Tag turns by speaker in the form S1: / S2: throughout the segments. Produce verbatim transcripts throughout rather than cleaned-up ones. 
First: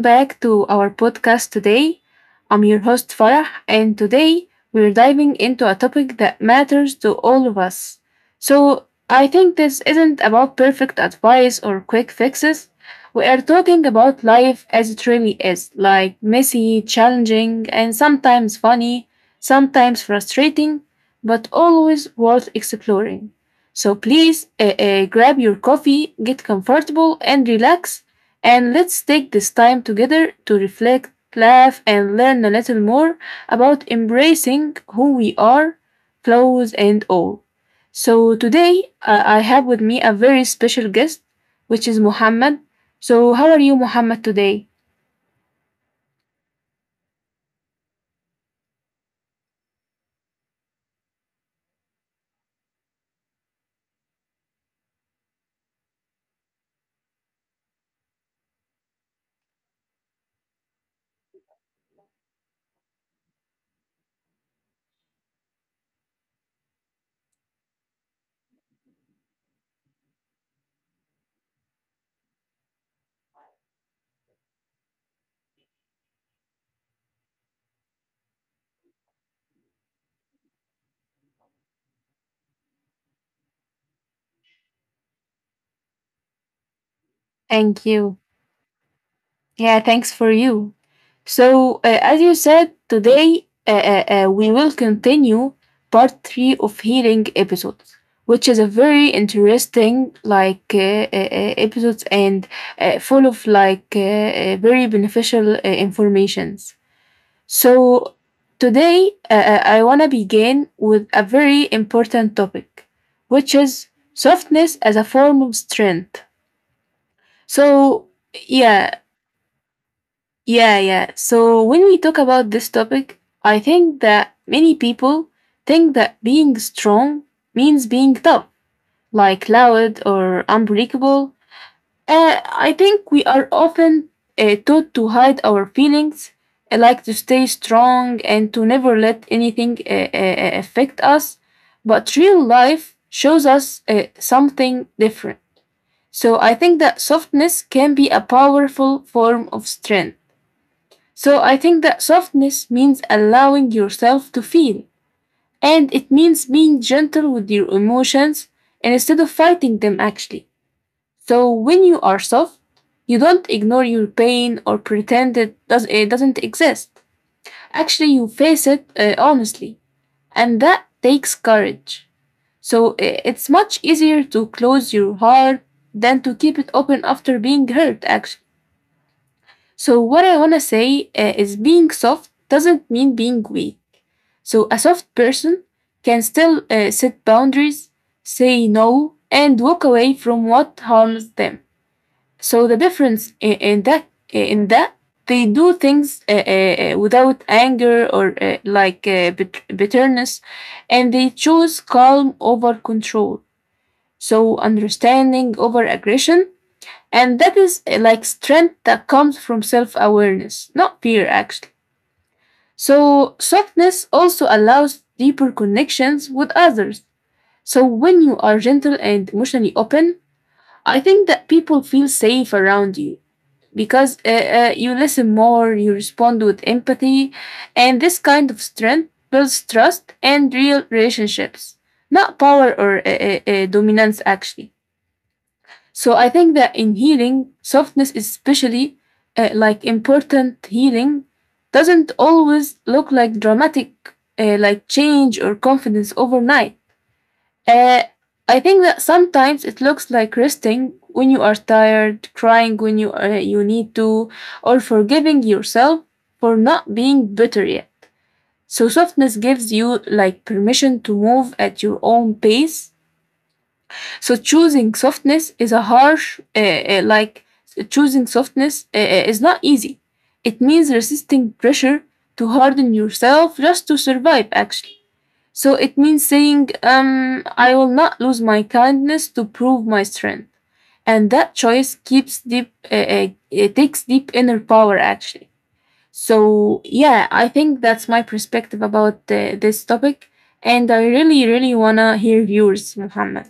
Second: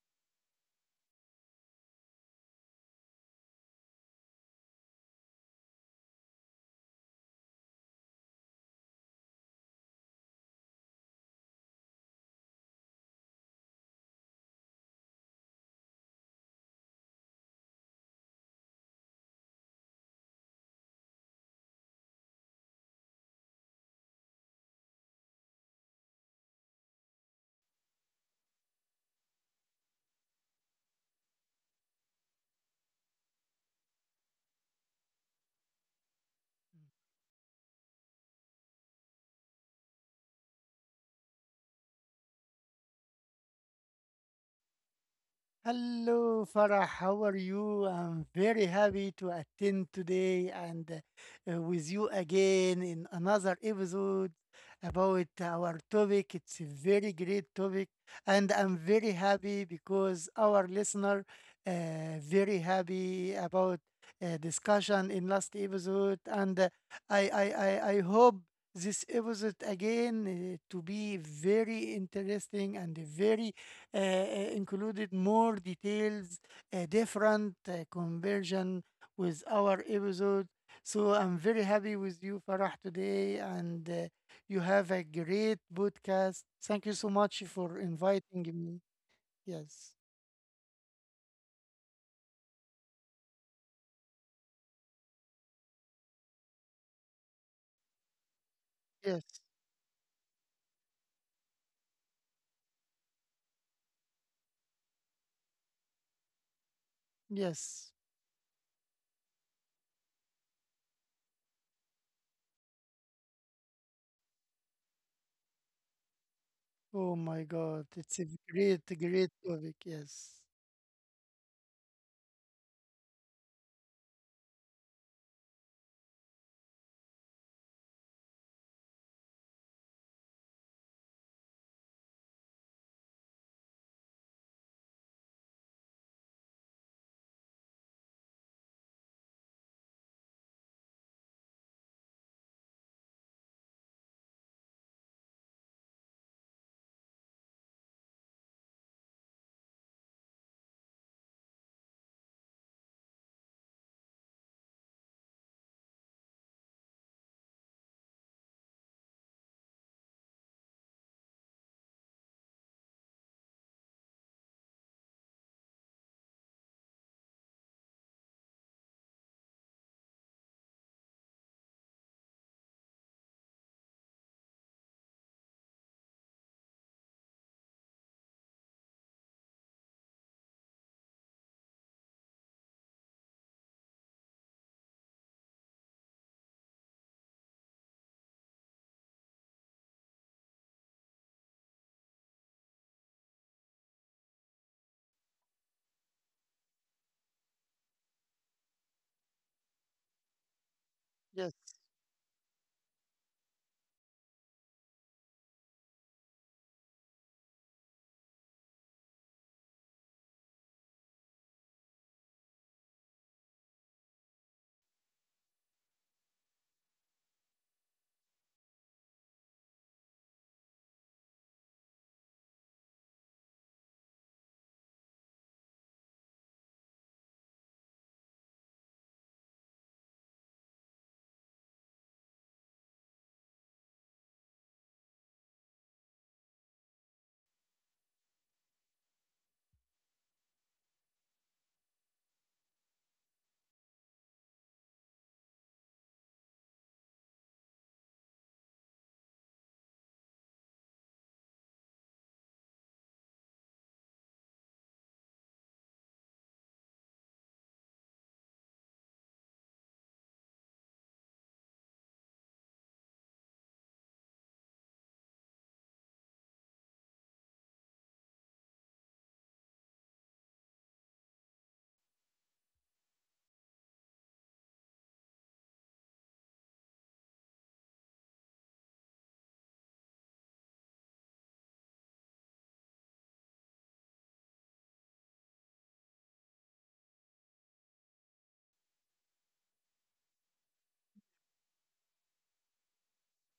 S1: back to our podcast today. I'm your host Farah, and today we're diving into a topic that matters to all of us. So, I think this isn't about perfect advice or quick fixes. We are talking about life as it really is like messy, challenging, and sometimes funny, sometimes frustrating, but always worth exploring. So please uh, uh, grab your coffee, get comfortable, and relax and let's take this time together to reflect, laugh, and learn a little more about embracing who we are, flaws and all. So, today uh, I have with me a very special guest, which is Muhammad. So, how are you, Muhammad, today?
S2: Hello, Farah. How are you? I'm very happy to attend today and uh, with you again in another episode about our topic. It's a very great topic, and I'm very happy because our listener uh, very happy about uh, discussion in last episode, and uh, I, I I I hope this episode again uh, to be very interesting and very uh, uh, included more details, uh, different uh, conversion with our episode. So I'm very happy with you, Farah, today, and uh, you have a great podcast. Thank you so much for
S1: Thank you.
S2: inviting me. Yes,
S1: Yeah, thanks for you. So, uh, as you said, today uh, uh, uh, we will continue part three of healing episodes, which is a
S2: yes,
S1: very interesting like uh, uh, uh, episodes and uh, full of like uh, uh, very beneficial uh, informations.
S2: yes.
S1: So today uh, uh, I wanna begin with a very important topic, which is softness as a form of strength.
S2: Oh my God, it's
S1: So
S2: a great,
S1: yeah,
S2: great topic. Yes,
S1: yeah, yeah. So when we talk about this topic, I think that many people think that being strong means being tough, like loud or unbreakable. Uh, I think we are often uh, taught to hide our feelings, uh, like to stay strong and to never let anything uh, uh, affect us. But real life shows us uh, something different. So I think that softness can be a powerful form of strength. So I think that softness means allowing yourself to feel, and it means being gentle with your emotions instead of fighting them actually. So when you are soft, you don't ignore your pain or pretend it, does, it doesn't exist. Actually, you face it uh, honestly, and that takes courage. So uh, it's much easier to close your heart than to keep it open after being hurt, actually. So, what I want to say uh, is being soft doesn't mean being weak. So a soft person can still uh, set boundaries, say no, and walk away from what harms them. So the difference in, in that in that they do things uh, uh, uh, without anger or uh, like uh, bit- bitterness, and they
S2: yes.
S1: choose calm over control. So understanding over aggression, and that is uh, like strength that comes from self awareness, not fear actually. So, softness also allows deeper connections with others. So, when you are gentle and emotionally open, I think that people feel safe around you because uh, uh, you listen more, you respond with empathy, and this kind of strength builds trust and real relationships, not power or uh, uh, uh, dominance, actually. So I think that in healing, softness is especially uh, like important healing doesn't always look like dramatic uh, like change or confidence overnight. Uh, I think that sometimes it looks like resting when you are tired, crying when you uh, you need to, or forgiving yourself for not being better yet. So softness gives you like permission to move at your own pace so choosing softness is a harsh, uh, uh, like choosing softness uh, uh, is not easy. It means resisting pressure to harden yourself just to survive, actually. So it means saying, um, I will not lose my kindness to prove my strength. And that choice keeps deep, uh, uh, it takes deep inner power, actually. So, yeah, I think that's my perspective about uh, this topic. And I really, really want to hear yours, Muhammad.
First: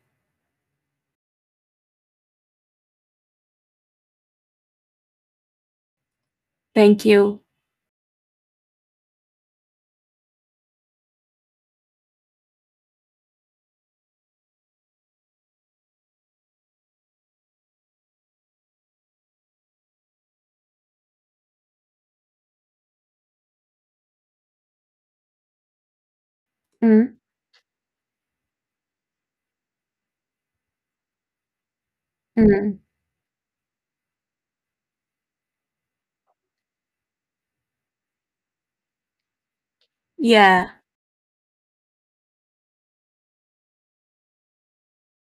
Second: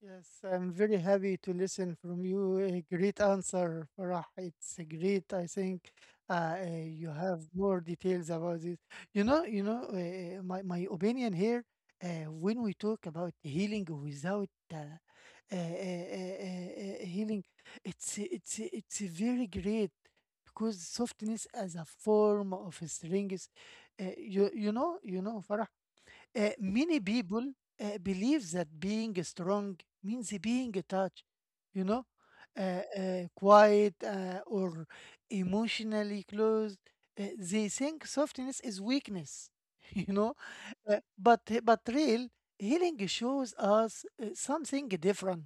S2: Yes, I'm very happy to listen from you. A great answer, Farah. It's a great. I think uh, uh,
S1: Thank
S2: you have
S1: you.
S2: more details about this. You know, you know, uh, my my opinion here. Uh, when we talk about healing without uh, uh, uh, uh, uh, healing, it's it's it's very great because softness as a form of strength. Uh, you you know you know Farah. Uh, many
S1: Mm.
S2: people uh, believe that being strong means being touch, you know, uh,
S1: Mm.
S2: uh, quiet uh, or emotionally closed. Uh, they think softness is weakness, you know,
S1: Yeah.
S2: uh, but but real healing shows us uh, something different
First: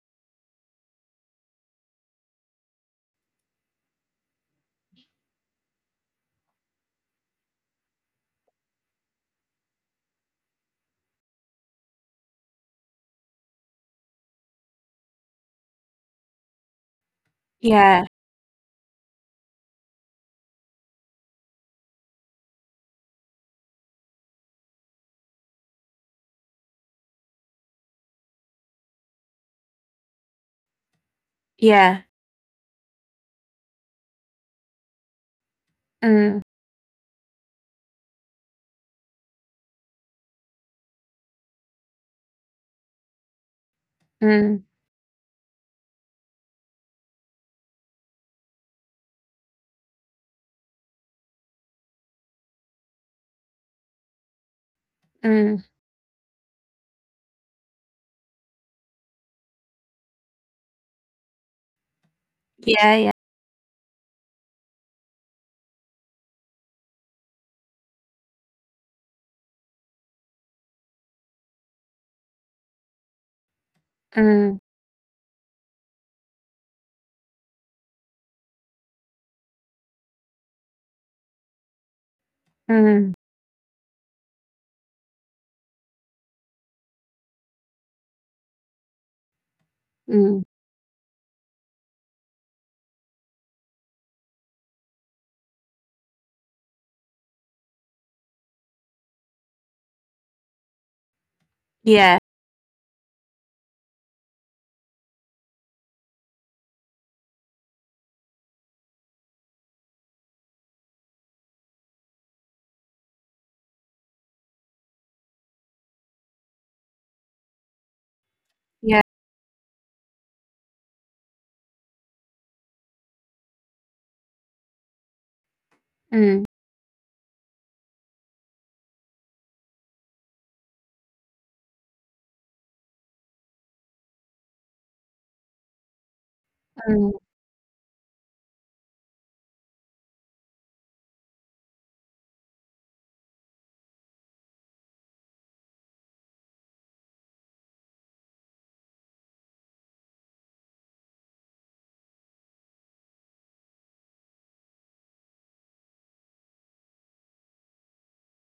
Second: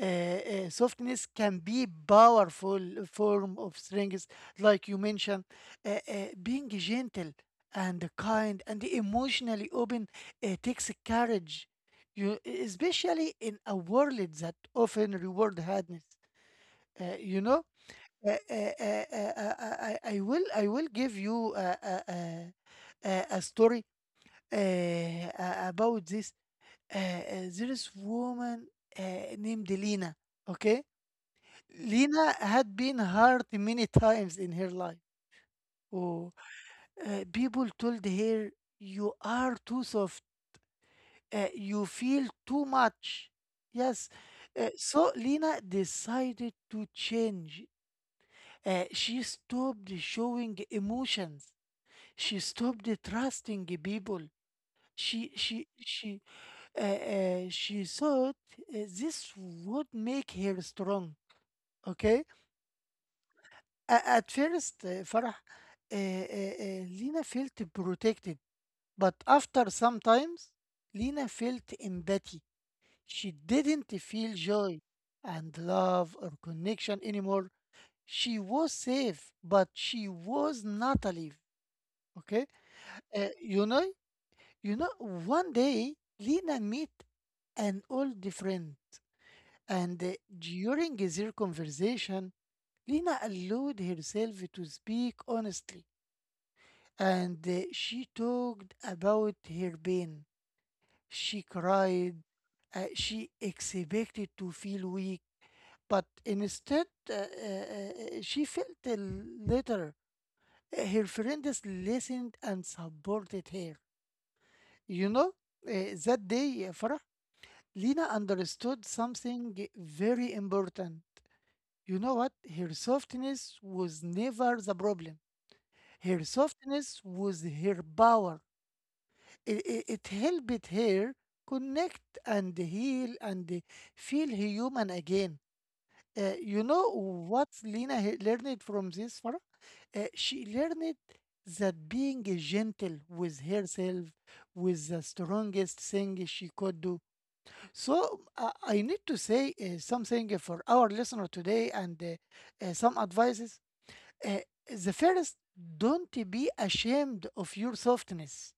S2: uh, uh, softness can be powerful form of strength like you mentioned, uh, uh, being gentle and kind and emotionally open uh, takes courage, you especially in a world that often reward hardness, uh, you know.
S1: Yeah.
S2: Uh, uh, uh, uh, uh, I, I I will I will give you a, a, a, a a story uh, a- about this. Uh, uh, there is woman uh, named Lena. Okay,
S1: Yeah.
S2: Lena had been hurt many times in her life. Oh,
S1: Mm.
S2: uh, People told her, "You are too soft. Uh, you feel too much." Yes. Uh,
S1: Mm.
S2: so Lena decided to change. Uh, she stopped showing emotions. She stopped trusting people. She she
S1: Mm.
S2: she uh, uh, she thought uh, this would make her strong. Okay.
S1: Yeah, yeah.
S2: a- at first, uh, Farah, uh, uh, uh, Lena felt protected, but after some times, Lena felt empathy. She didn't feel
S1: Mm.
S2: joy and love or connection anymore. She was safe, but she was not alive. Okay.
S1: Mm.
S2: Uh, you know, you know. One day, Lena met an old friend, and uh,
S1: Mm.
S2: during their conversation, Lena allowed herself to speak honestly, and uh, she talked about her pain. She cried.
S1: Yeah.
S2: Uh, she expected to feel weak, but instead uh, uh, uh, she felt a little. uh, Her friends listened and supported her. You know, uh, that day, uh, Farah, Lina understood
S1: Yeah.
S2: something very important. You know what? Her softness was never the problem. Her
S1: Mm.
S2: softness was her power. it, it, it helped her connect and heal and feel human again. Uh, you know
S1: Mm.
S2: what Lena he- learned from this, Farah? Uh, she learned that being gentle with herself was the strongest thing she could do. So uh, I need to say uh, something for our listener today, and uh, uh, some advices. Uh, the first, don't be ashamed of your softness.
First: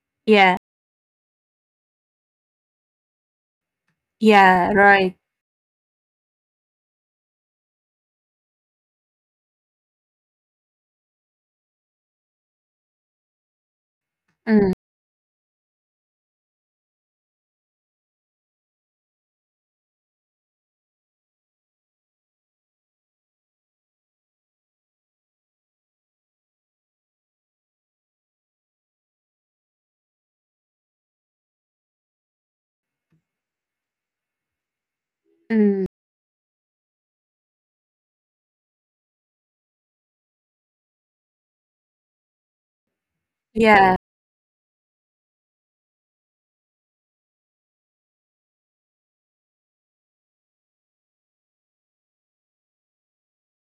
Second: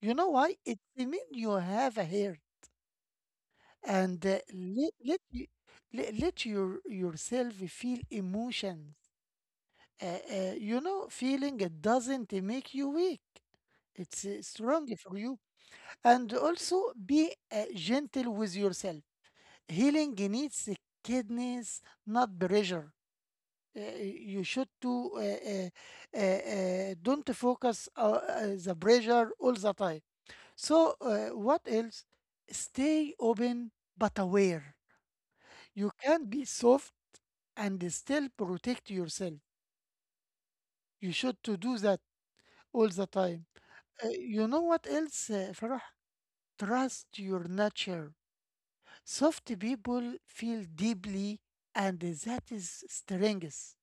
S2: You know why?
S1: Yeah.
S2: It means you have a hair and uh,
S1: Yeah,
S2: let let
S1: right.
S2: you, let, let your yourself feel emotions. Uh, uh, you know, feeling it doesn't make you weak. It's uh,
S1: Mm.
S2: strong for you. And also be uh, gentle with yourself. Healing needs kindness, not pressure. Uh, you should to uh, uh, uh, uh, don't focus uh, uh, the pressure all the time. So, uh, what else? Stay open but aware.
S1: Mm.
S2: You can be soft and still protect yourself. You should to do that all the time.
S1: Yeah.
S2: Uh, you know what else, uh, Farah? Trust your nature. Soft people feel deeply, and that is strength.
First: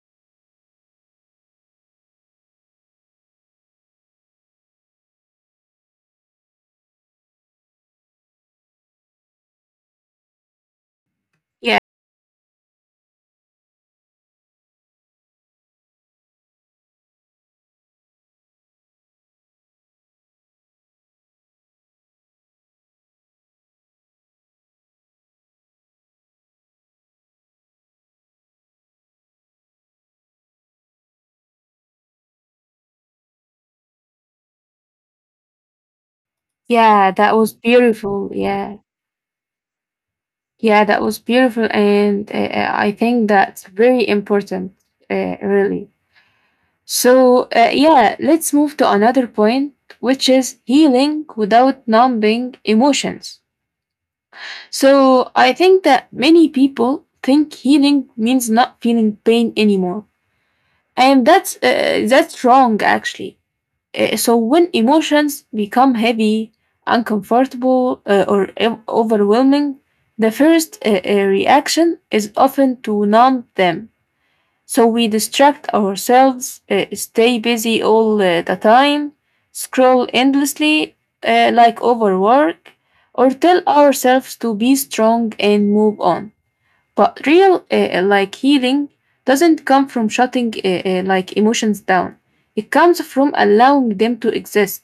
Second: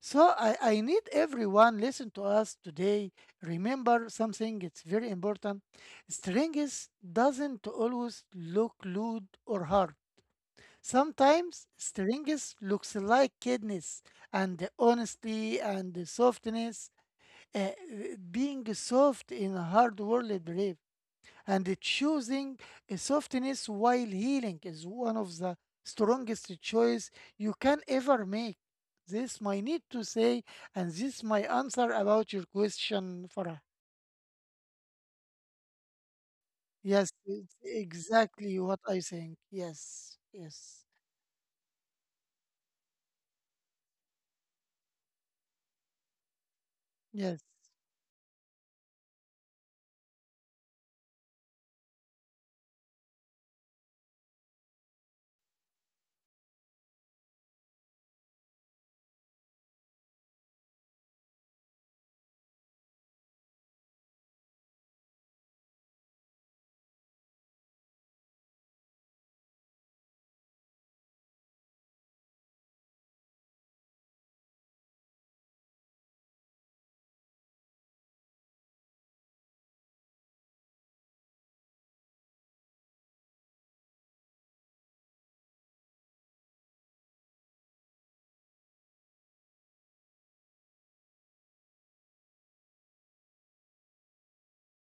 S2: So I, I need everyone listen to us today. Remember something, it's very important. Strength doesn't always look rude or hard. Sometimes
S1: Yeah.
S2: strings looks like kidneys, and the honesty and the softness, uh, being soft in a hard world brave, and choosing a softness while healing is one of the strongest choice you can ever make. This my need to say, and this my answer about your question, Farah. Yes,
S1: Yeah, that was
S2: it's
S1: beautiful.
S2: exactly what
S1: Yeah.
S2: I think. Yes, yes,
S1: Yeah, that was beautiful. And uh, uh, I think that's very important, uh, really.
S2: yes,
S1: So, uh, yeah, let's move to another point, which is healing without numbing emotions. So I think that many people think healing means not feeling pain anymore, and that's uh, that's wrong actually. Uh, so when emotions become heavy, uncomfortable, uh, or ev- overwhelming, the first uh, uh, reaction is often to numb them. So we distract ourselves, uh, stay busy all uh, the time, scroll endlessly uh, like overwork, or tell ourselves to be strong and move on. But real uh, like healing doesn't come from shutting uh, uh, like emotions down. It comes from allowing them to exist.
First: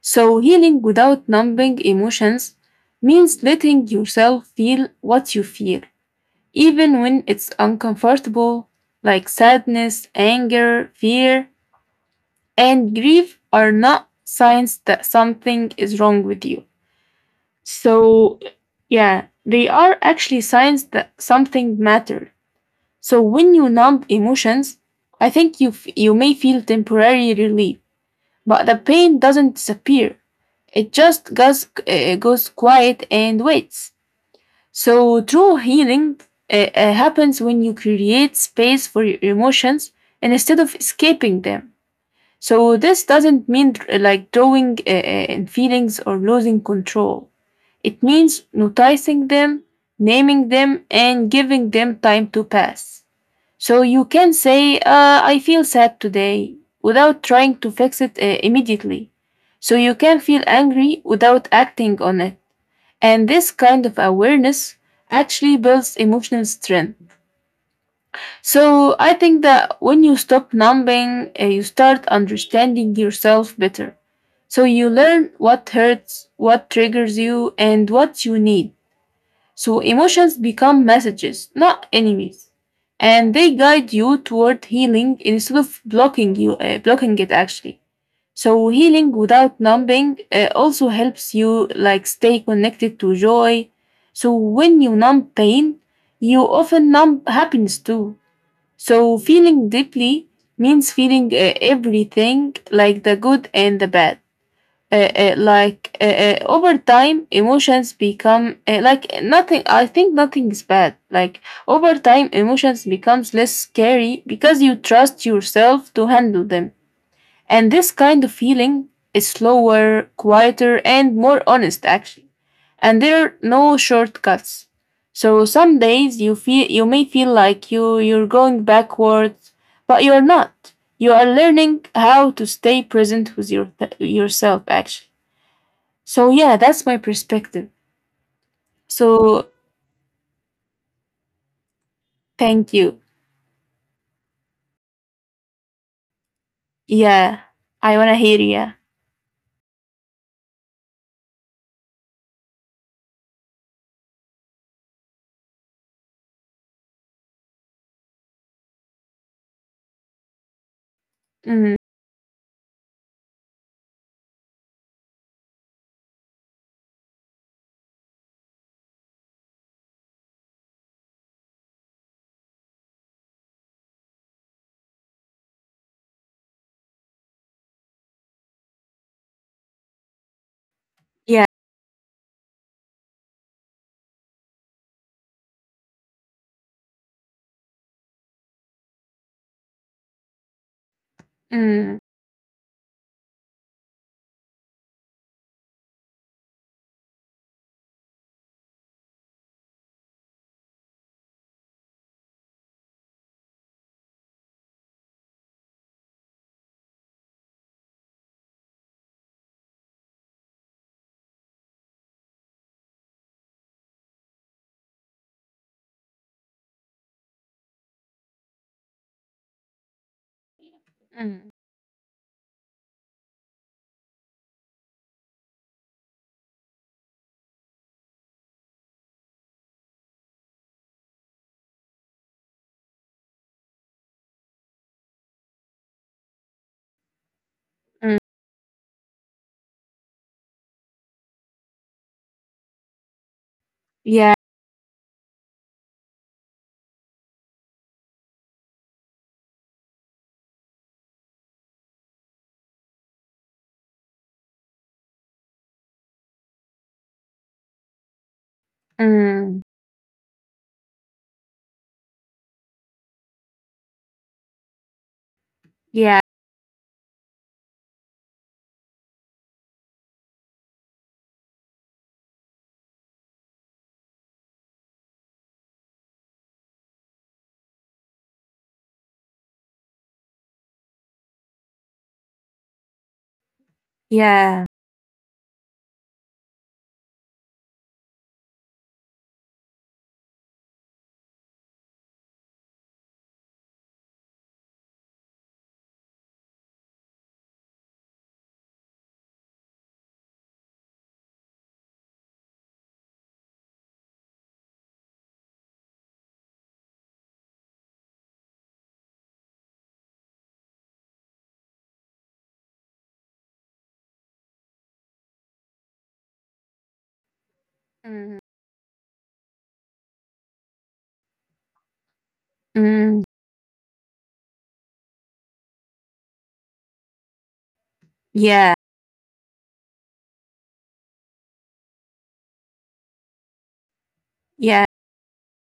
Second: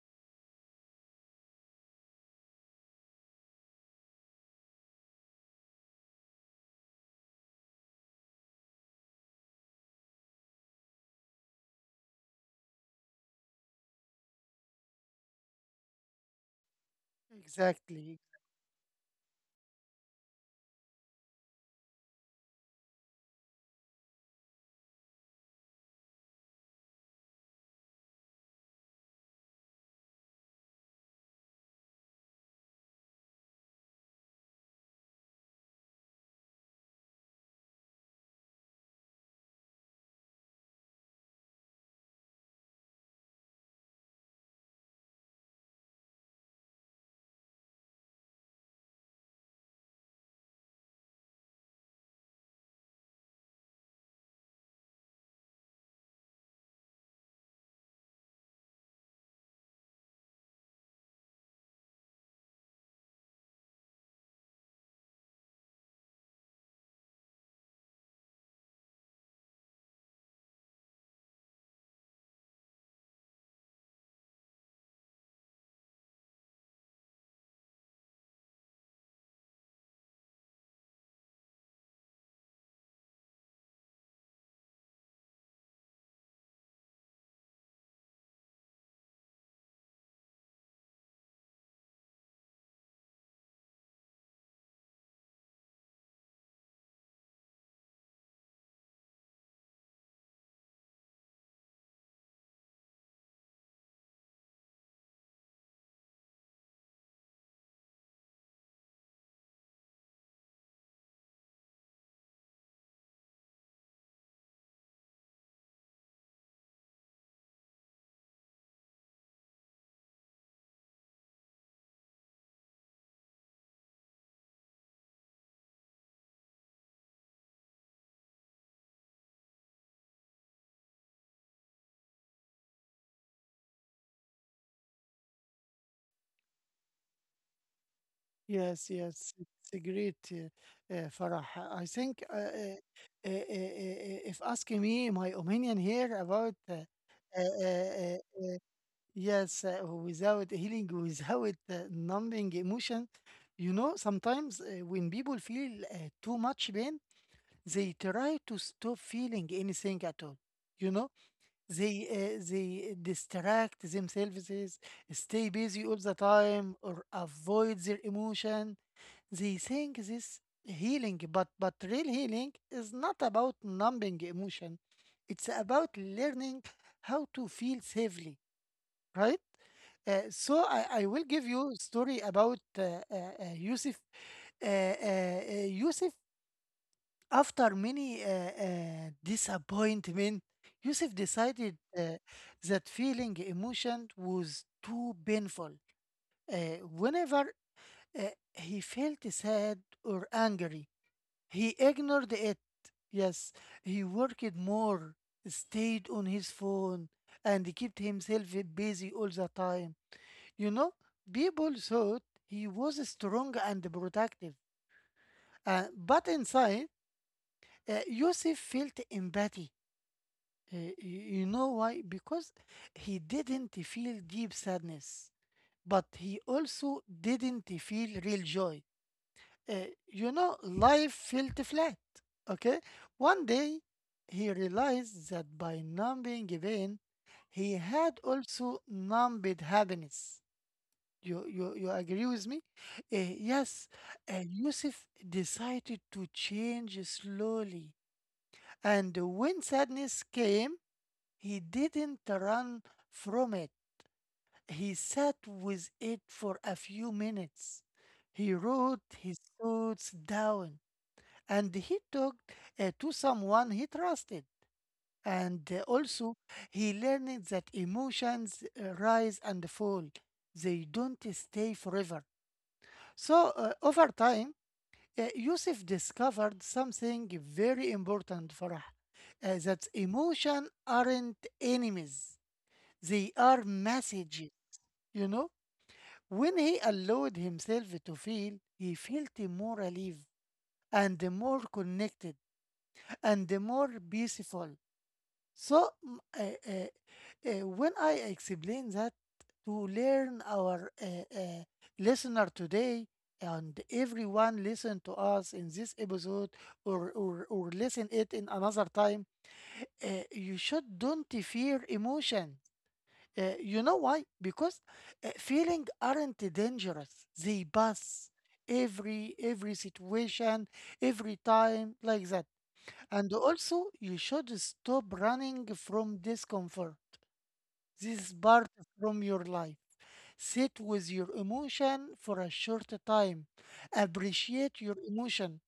S1: So healing without numbing emotions means letting yourself feel what you feel even when it's uncomfortable, like sadness, anger, fear, and grief are not signs that something is wrong with you.
S2: exactly.
S1: So, yeah, they are actually signs that something matters. So, when you numb emotions, I think you, f- you may feel temporary relief, but the pain doesn't disappear. It just goes, uh, goes quiet and waits. So, true healing uh, uh, happens when you create space for your emotions and instead of escaping them. So, this doesn't mean uh, like drawing uh, uh, in feelings or losing control. It means noticing them, naming them, and giving them time to pass. So, you can say, uh, I feel sad today, without trying to fix it uh, immediately. So, you can feel angry without acting on it. And this kind of awareness actually builds emotional strength. So I think that when you stop numbing, uh, you start understanding yourself better. So you learn what hurts, what triggers you, and what you need. So emotions become messages, not enemies, and they guide you toward healing instead of blocking you, uh, blocking it actually. So healing without numbing uh, also helps you like stay connected to joy. So when you numb pain, you often numb happiness too. So feeling deeply means feeling uh, everything like the good and the bad uh, uh, like uh, uh, over time emotions become uh, like nothing I think nothing is bad like over time emotions becomes less scary because you trust yourself to handle them and this kind of feeling is slower quieter and more honest actually and there are no shortcuts so some days you feel you may feel like you you're going backwards but you're not you are learning how to stay present with your yourself actually so yeah, that's my perspective.
S2: Yes, yes,
S1: So
S2: it's a great, uh, uh, Farah. I think uh,
S1: thank
S2: uh,
S1: you.
S2: uh, uh, uh, if asking me my opinion here about uh,
S1: Yeah,
S2: uh, uh,
S1: I wanna
S2: uh,
S1: hear yeah.
S2: yes, uh, without healing, without uh, numbing emotion, you know, sometimes uh, when people feel uh, too much pain, they try to stop feeling anything at all. You know,
S1: Mm,
S2: they uh, they distract themselves, stay busy all the time, or avoid their emotion. They think this healing, but but real healing is not about numbing emotion. It's about learning how to feel safely, right? Uh, so I, I will
S1: yeah.
S2: give you a story about uh, uh, uh, Yusuf. Uh, uh, uh, Yusuf, after many uh, uh, disappointment, Yusuf decided
S1: Mm,
S2: uh, that feeling emotion was too painful. Uh, Whenever uh, he felt sad or angry, he ignored it. Yes, he worked more, stayed on his phone, and kept himself busy all the time. You know, people thought he was strong and protective, uh, but inside, uh, Yusuf felt empathy. Uh, y-
S1: mm,
S2: you know why? Because he didn't feel deep sadness, but he also didn't feel real joy. Uh, you know, life felt flat. Okay. One day, he realized that by numbing pain, he
S1: mm,
S2: had also numbed happiness. You, you, you agree with me? Uh, yes.
S1: yeah.
S2: Uh, Yusuf decided to change slowly. And when sadness came, he didn't run from it. He sat with it for a few minutes. He wrote his
S1: Mm,
S2: thoughts down and he talked uh, to someone he trusted. And uh,
S1: yeah.
S2: also, he learned that emotions uh, rise and fall, they don't stay forever. So, uh, over time, uh, Yusuf discovered something very important for us that emotion aren't enemies, they are messages.
S1: Yeah.
S2: You know, when he allowed himself to feel, he felt more alive and more connected and more peaceful. So, mm, uh, uh, uh, when I explain that to learn our uh, uh, listener today, and everyone listen to us in this episode or, or, or listen it in another time, uh, you should don't fear emotion. Uh, you know why? Because uh, feeling aren't dangerous. They pass
S1: Mm,
S2: every every situation, every time like that.
S1: mm,
S2: And also, you should stop running from discomfort. This is part
S1: yeah.
S2: from your life. Sit with your emotion for a short time. Appreciate
S1: Yeah.
S2: your emotion.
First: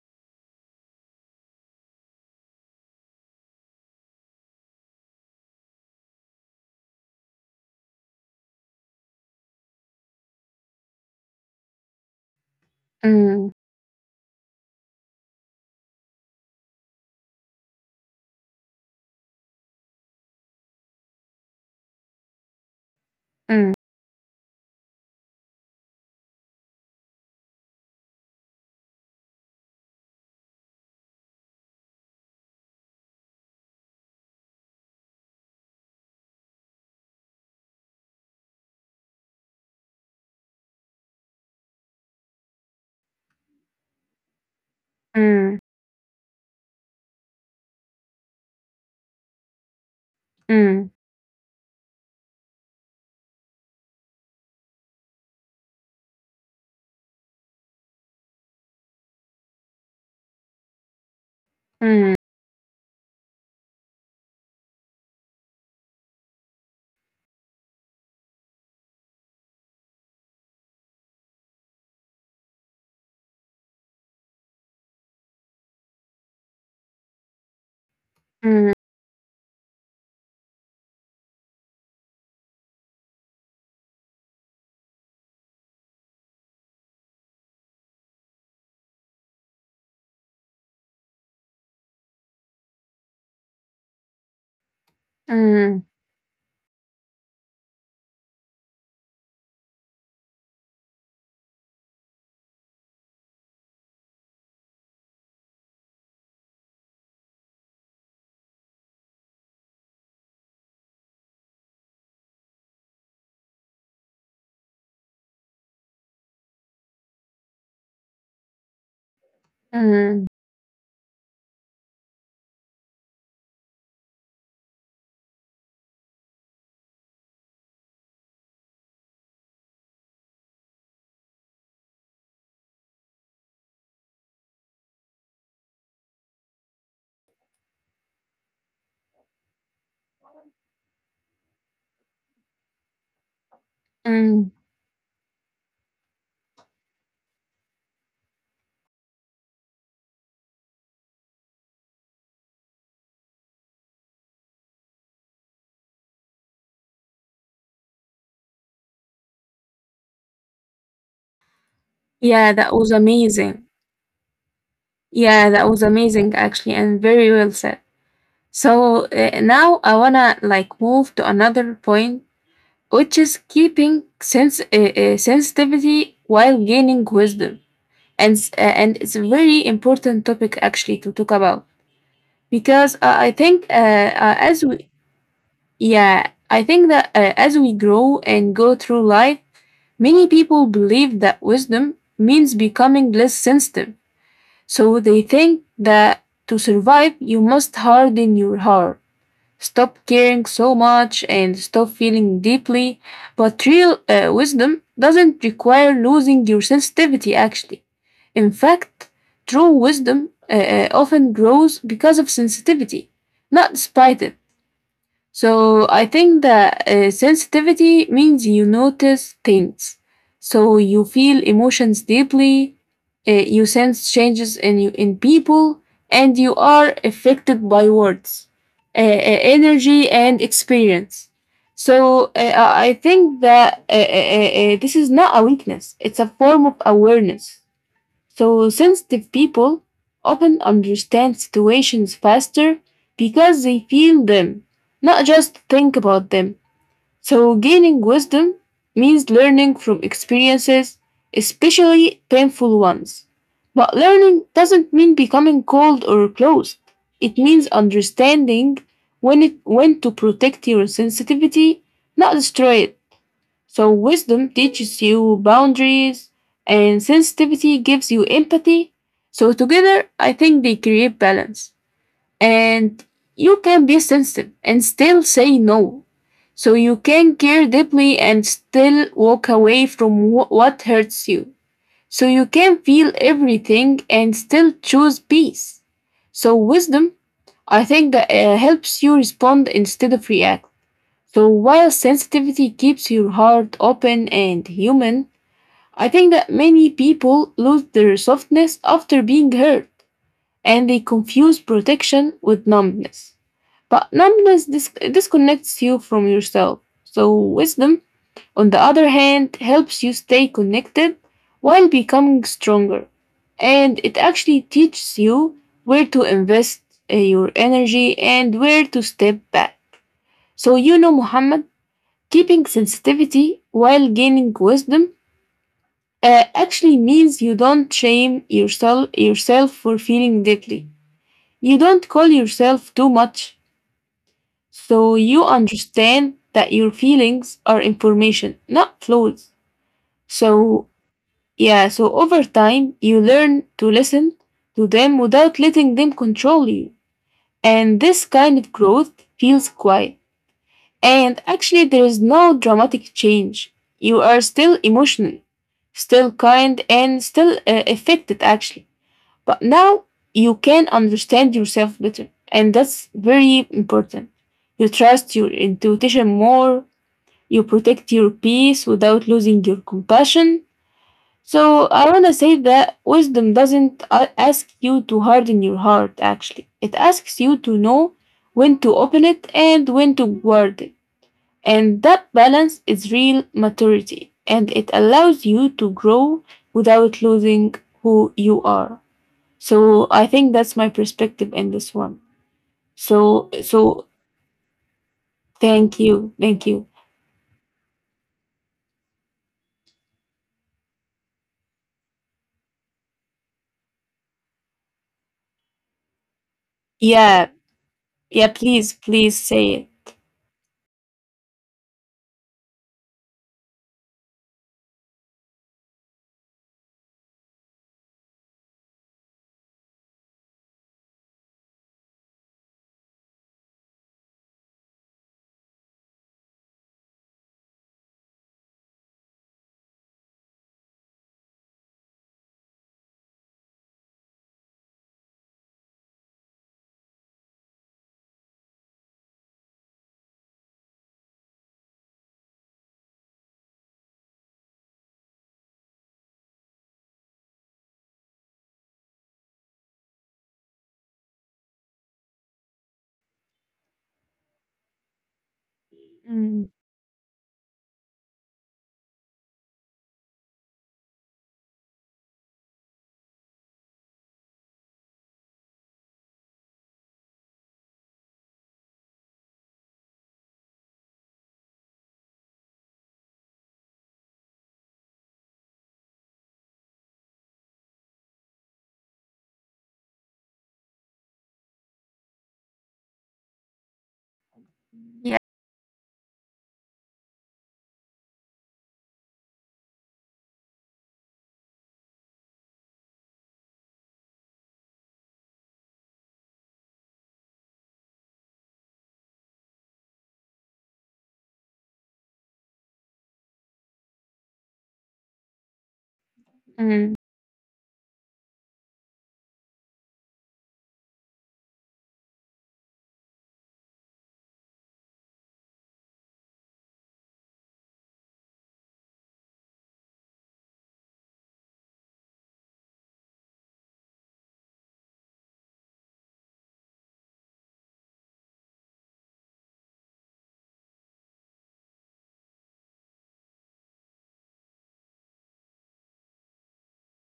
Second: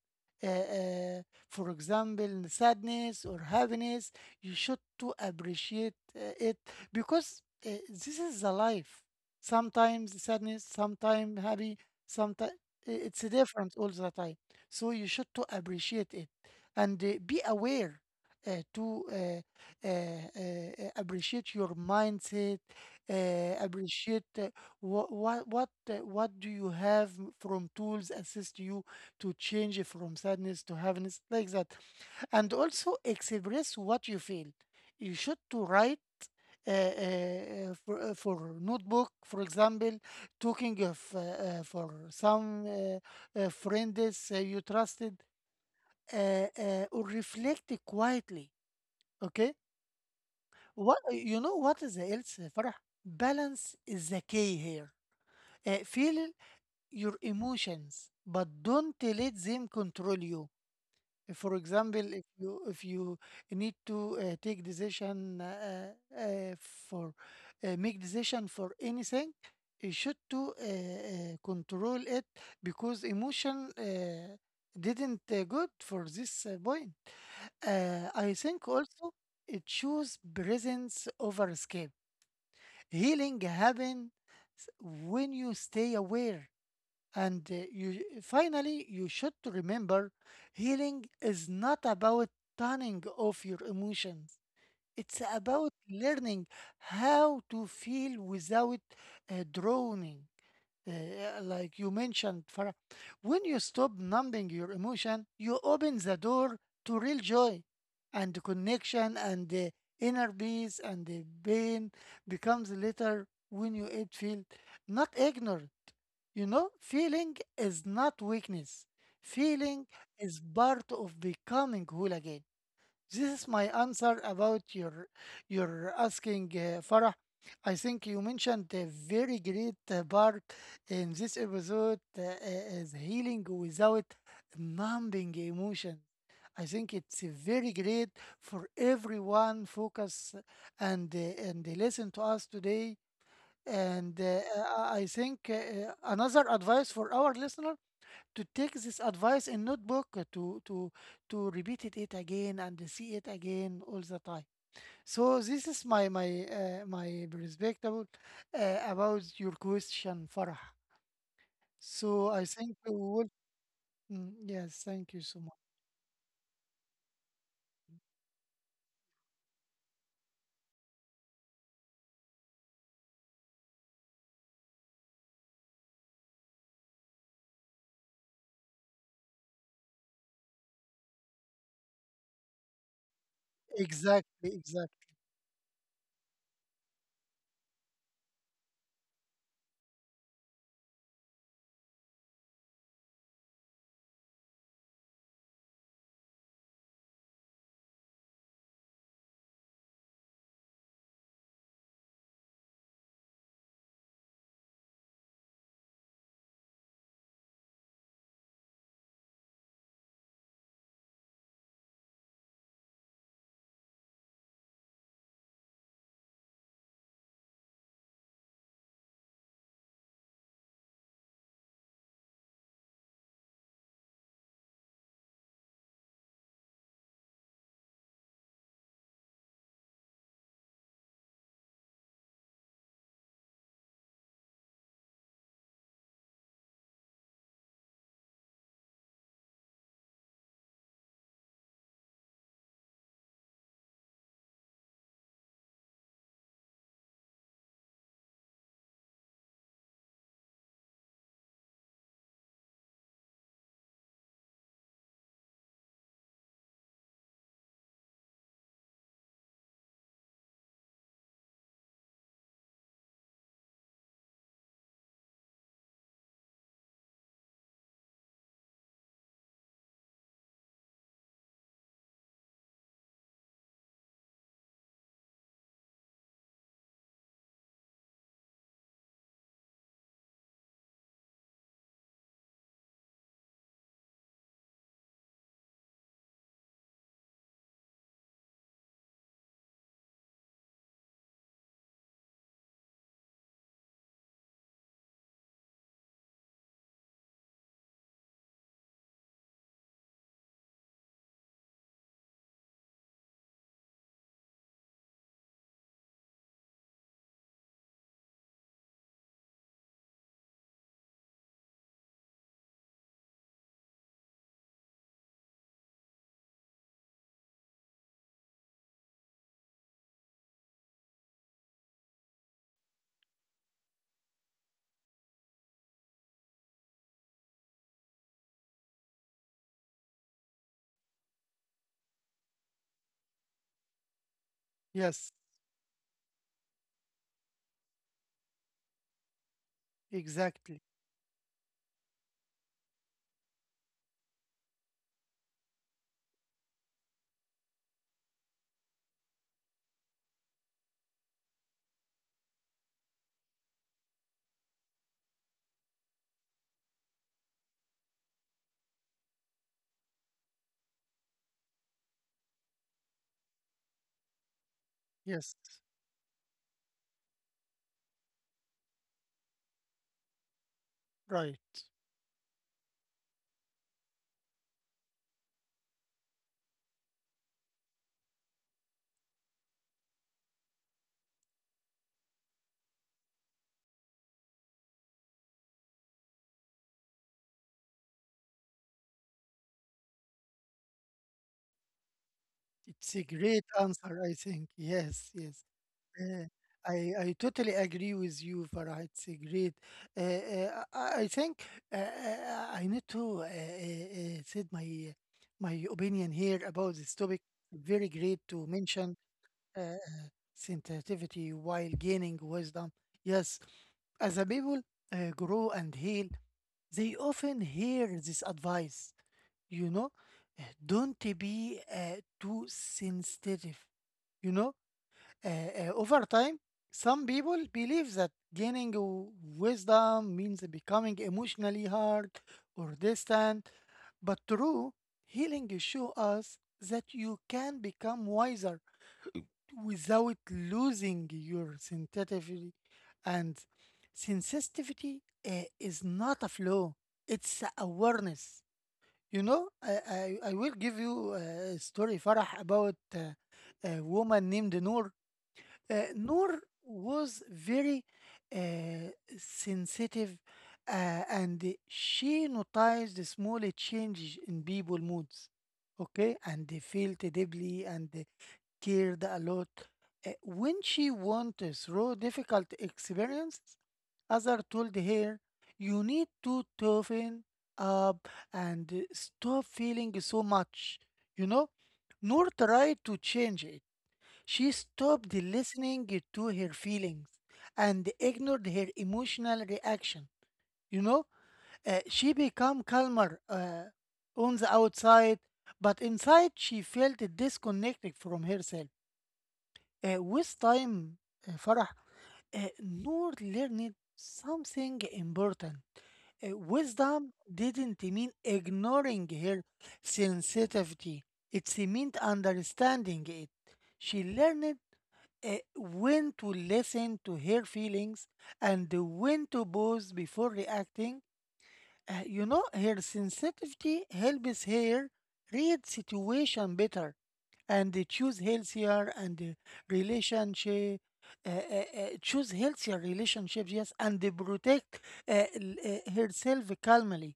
S2: Uh, uh, for example, in sadness or happiness, you should to appreciate uh, it because uh, this is the life. Sometimes sadness, sometimes happy, sometimes it's
S1: Mm,
S2: different all the time. So you should to appreciate it and uh, be aware uh, to uh, uh, uh, uh, appreciate your mindset, uh,
S1: mm,
S2: appreciate uh, what what what uh, what do you have m- from tools assist you to change from sadness to happiness like that, and also express what you feel. You should to write uh, uh, uh, for, uh, for notebook, for example, talking of uh, uh, for some uh, uh, friends uh, you trusted,
S1: mm,
S2: uh, uh, or reflect quietly. Okay,
S1: mm,
S2: what you know? What is else, uh, Farah? Balance is the key here. Uh, feel your emotions, but don't let them control you. For example,
S1: mm,
S2: if you if you need to uh, take decision uh, uh, uh, for uh, make decision for anything, you should to uh, uh, control it because emotion uh, didn't uh, good for this uh, point. Uh, I think
S1: mm,
S2: also it choose presence over escape. Healing happen when you stay aware, and uh, you finally, you should remember healing is not about turning off your emotions. It's about
S1: mm,
S2: learning how to feel without uh, drowning. Uh, like you mentioned, Farah, when you stop numbing your emotion, you open the door to real joy and connection and the inner peace, and the pain becomes later when you it feel not ignored. You know, feeling is not weakness. Feeling
S1: mm,
S2: is part of becoming whole again. This is my answer about your your asking, uh, Farah. I think you mentioned a very great uh, part in this episode, uh, uh, healing without numbing emotion. I think it's very great for everyone focus and uh, and listen to us today. And uh,
S1: mm.
S2: I I think uh, uh, another advice for our listener to take this advice in notebook uh, to to to repeat it, it again and see it again all the time. So this is my my uh, my perspective uh, about your question, Farah. So I
S1: Yeah, that
S2: think
S1: was
S2: we will.
S1: amazing.
S2: Mm, yes, thank you so
S1: Yeah,
S2: much.
S1: that was amazing actually, and very well said. So uh, now I wanna like move to another point which is keeping sense, uh, uh, sensitivity while gaining wisdom. And, s- uh, and it's a very important topic actually to talk about because uh, I think uh, uh,
S2: exactly
S1: as we,
S2: exactly
S1: yeah, I think that uh, as we grow and go through life, many people believe that wisdom means becoming less sensitive. So they think that to survive, you must harden your heart. Stop caring so much and stop feeling deeply. But real uh, wisdom doesn't require losing your sensitivity, actually. In fact, true wisdom uh, uh, often grows because of sensitivity, not despite it. So I think that uh, sensitivity means you notice things. So you feel emotions deeply, uh, you sense changes in you, in people, and you are affected by words, uh, uh, energy, and experience. So uh, I I think that uh, uh, uh, uh, this is not a weakness; it's a form of awareness. So, sensitive people often understand situations faster because they feel them, not just think about them. So, gaining wisdom means learning from experiences, especially painful ones. But learning doesn't mean becoming cold or closed. It means understanding when, it, when to protect your sensitivity, not destroy it. So, wisdom teaches you boundaries, and sensitivity gives you empathy. So, together, I think they create balance. And you can be sensitive and still say no. So, you can care deeply and still walk away from wh- what hurts you. So, you can feel everything and still choose peace. So, wisdom, I think, that, uh, helps you respond instead of react. So while sensitivity keeps your heart open and human, I think that many people lose their softness after being hurt and they confuse protection with numbness. But numbness dis- disconnects you from yourself. So wisdom, on the other hand, helps you stay connected while becoming stronger. And it actually teaches you where to invest uh, your energy and where to step back. So, you know, Muhammad, keeping sensitivity while gaining wisdom uh, actually means you don't shame yourself yourself for feeling deeply. You don't call yourself too much. So
S2: yes
S1: you understand that your feelings are information, not flaws.
S2: exactly
S1: So yeah, so over time you learn to listen to them without letting them control you. And this kind of growth feels quiet. And actually, there is no dramatic change. You are still emotional, still kind, and still uh, affected, actually. But now you can understand yourself better. And that's very important. You trust
S2: yes
S1: your intuition more, you protect your peace without losing your compassion.
S2: right
S1: So, I want to say that wisdom doesn't a- ask you to harden your heart, actually. It asks you to know when to open it and when to guard it. And that balance is real maturity and it allows you to grow without losing who you are. So I think that's my perspective in this one.
S2: it's a
S1: So
S2: great
S1: so
S2: answer, I think. yes yes
S1: thank you.
S2: Uh,
S1: Thank you.
S2: I I totally agree with you, Farah. It's a great. Uh, uh, I I think uh, uh, I need to uh, uh, uh, said my my opinion here about this topic.
S1: Yeah.
S2: Very great
S1: Yeah,
S2: to
S1: please,
S2: mention
S1: please say it.
S2: uh, sensitivity while gaining wisdom. Yes, as a people uh, grow and heal, they often hear this advice. You know, uh, don't be uh, too sensitive. You know uh, uh, Over time, some people believe that gaining w- wisdom means becoming emotionally hard or distant, but true healing shows us that you can become wiser without losing your sensitivity. And sensitivity uh, is not a flaw; it's a awareness. You know, I, I, I will give you uh, a story, Farah, about uh, a woman named Noor. uh, Noor
S1: Mm,
S2: was very uh, sensitive uh, and she noticed the small changes in people moods, okay, and they felt deeply and they cared a lot. Uh, when she went through difficult experiences, others told her, "You need to toughen up and stop feeling so much." You know, Noor tried to change it. She stopped
S1: yeah.
S2: listening to her feelings and ignored her emotional reaction. You know, Uh, she became calmer uh, on the outside, but inside she felt disconnected from herself. Uh, with time, uh, Farah, uh, Noor learned something important. Uh,
S1: Mm,
S2: wisdom didn't mean ignoring her sensitivity, it meant understanding it. She learned uh, when to listen to her feelings and when to pause before reacting. Uh, you know, her sensitivity helps her read situation better, and they choose healthier and uh, relationship, uh, uh, uh, choose healthier relationships, yes, and they protect uh, l- uh, herself calmly.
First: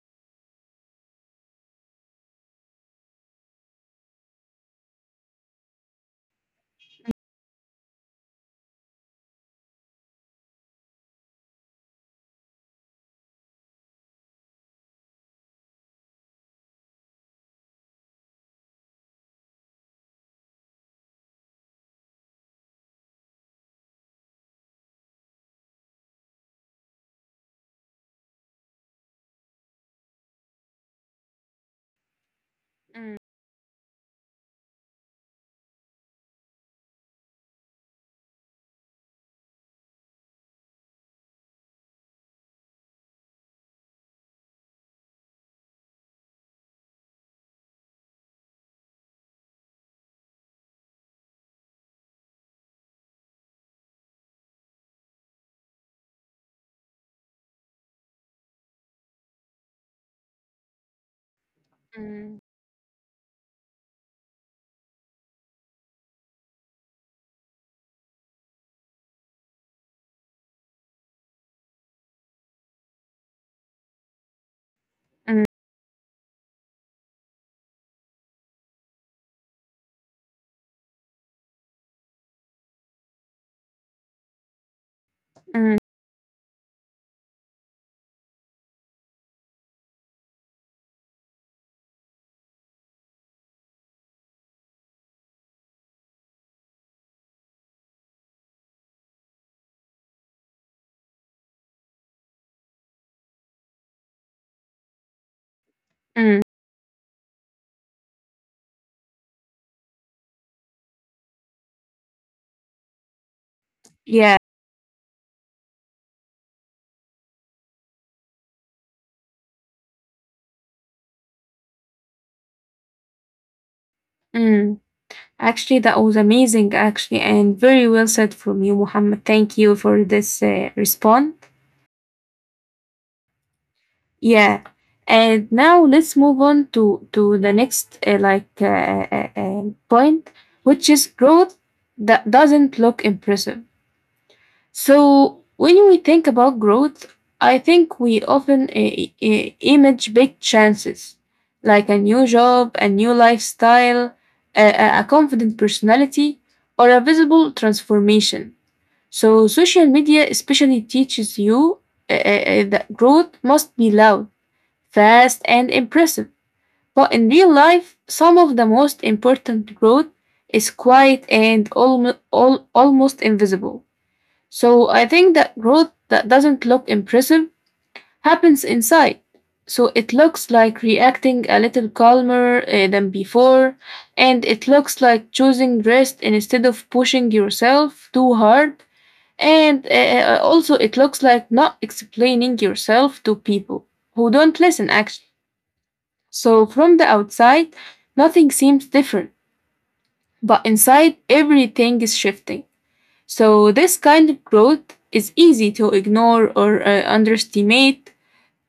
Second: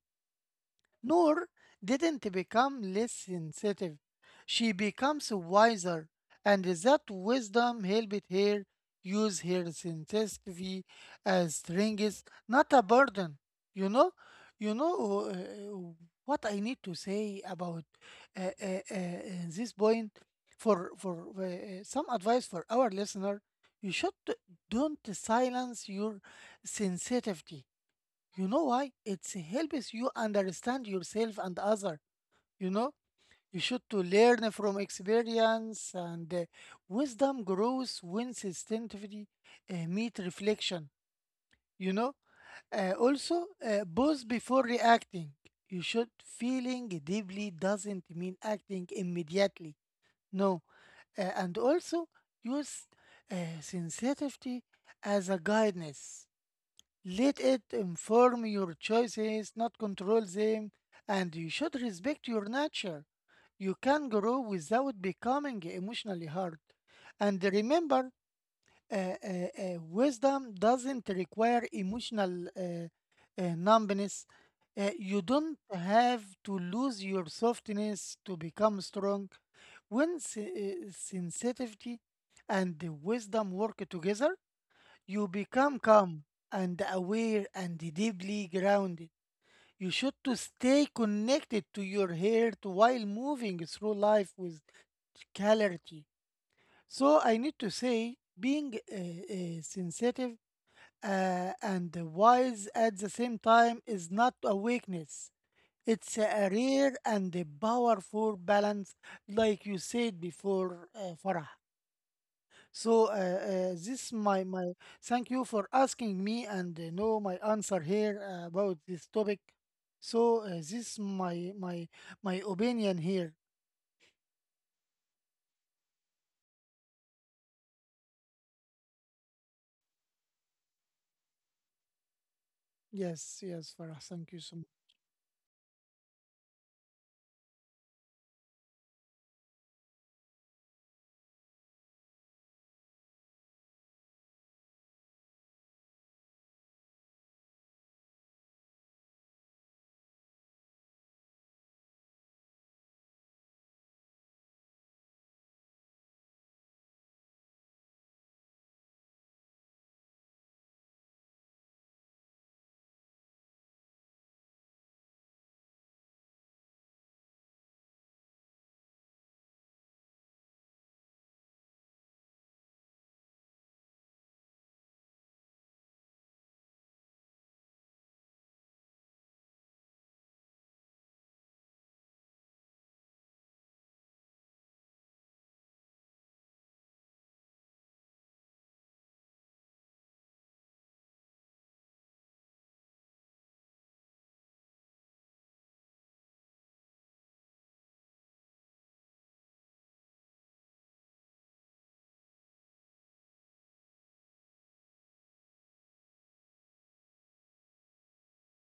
S2: Noor didn't become less sensitive. She becomes wiser, and that wisdom helped her use her sensitivity as strength, not a burden. You know, you know uh, what I need to say about uh, uh, uh, uh, this point, for for uh, uh, some advice for our listener. You should don't silence your sensitivity. You know why? It helps you understand yourself and other. You know,
S1: mm,
S2: you should to learn from experience, and uh, wisdom grows when sensitivity uh, meet reflection. You know, uh, Also, uh, pause before reacting. You should feeling deeply doesn't mean acting immediately. No, uh, and also use uh, sensitivity as a guidance. Let it inform your choices, not control them, and you should respect
S1: mm,
S2: your nature. You can grow without becoming emotionally hard. And remember, uh, uh, uh, wisdom doesn't require emotional uh, uh, numbness. Uh, you
S1: mm,
S2: don't have to lose your softness to become strong. When se- uh, sensitivity and the wisdom work together, you
S1: mm,
S2: become calm and aware and deeply grounded. You should to stay connected to your heart while moving through life with clarity. So I need to say being uh, uh, sensitive uh, and wise at the same time is not a weakness. It's
S1: mm.
S2: a rare and a powerful balance, like you said before, uh, Farah. So uh, uh, this
S1: Yeah.
S2: my my thank you for asking me and uh, know my answer here uh, about this topic. So uh, this my my my opinion here.
S1: Mm. Actually, that was amazing, actually, and very well said from you, Muhammad. Thank you for this uh, response.
S2: Yes, yes, Farah. Thank you so
S1: Yeah.
S2: much.
S1: And now let's move on to to the next uh, like uh, uh, uh, point, which is growth that doesn't look impressive. So when we think about growth, I think we often i- i- image big chances, like a new job, a new lifestyle, a, a a confident personality, or a visible transformation. So social media especially teaches you uh, uh, uh, that growth must be loud fast, and impressive. But in real life, some of the most important growth is quiet and almo al- almost invisible. So I think that growth that doesn't look impressive happens inside. So it looks like reacting a little calmer uh, than before, and it looks like choosing rest instead of pushing yourself too hard. And uh, uh, also, it looks like not explaining yourself to people who don't listen, actually. So from the outside, nothing seems different, but inside, everything is shifting. So this kind of growth is easy to ignore or uh, underestimate,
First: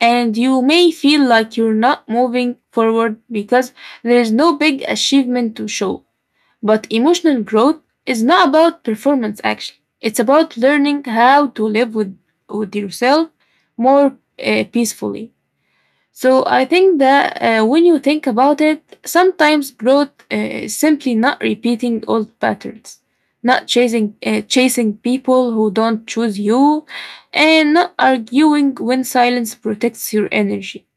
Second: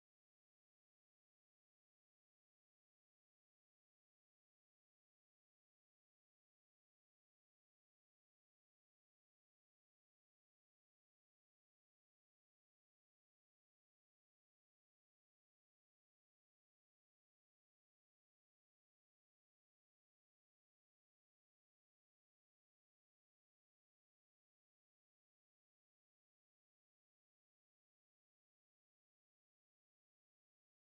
S1: and you may feel like you're not moving forward because there is no big achievement to show. But emotional growth is not about performance actually. It's about learning how to live with, with yourself more uh, peacefully. So I think that uh, when you think about it, sometimes growth uh, is simply not repeating old patterns, not chasing uh, chasing people who don't choose you, and not arguing when silence protects your energy.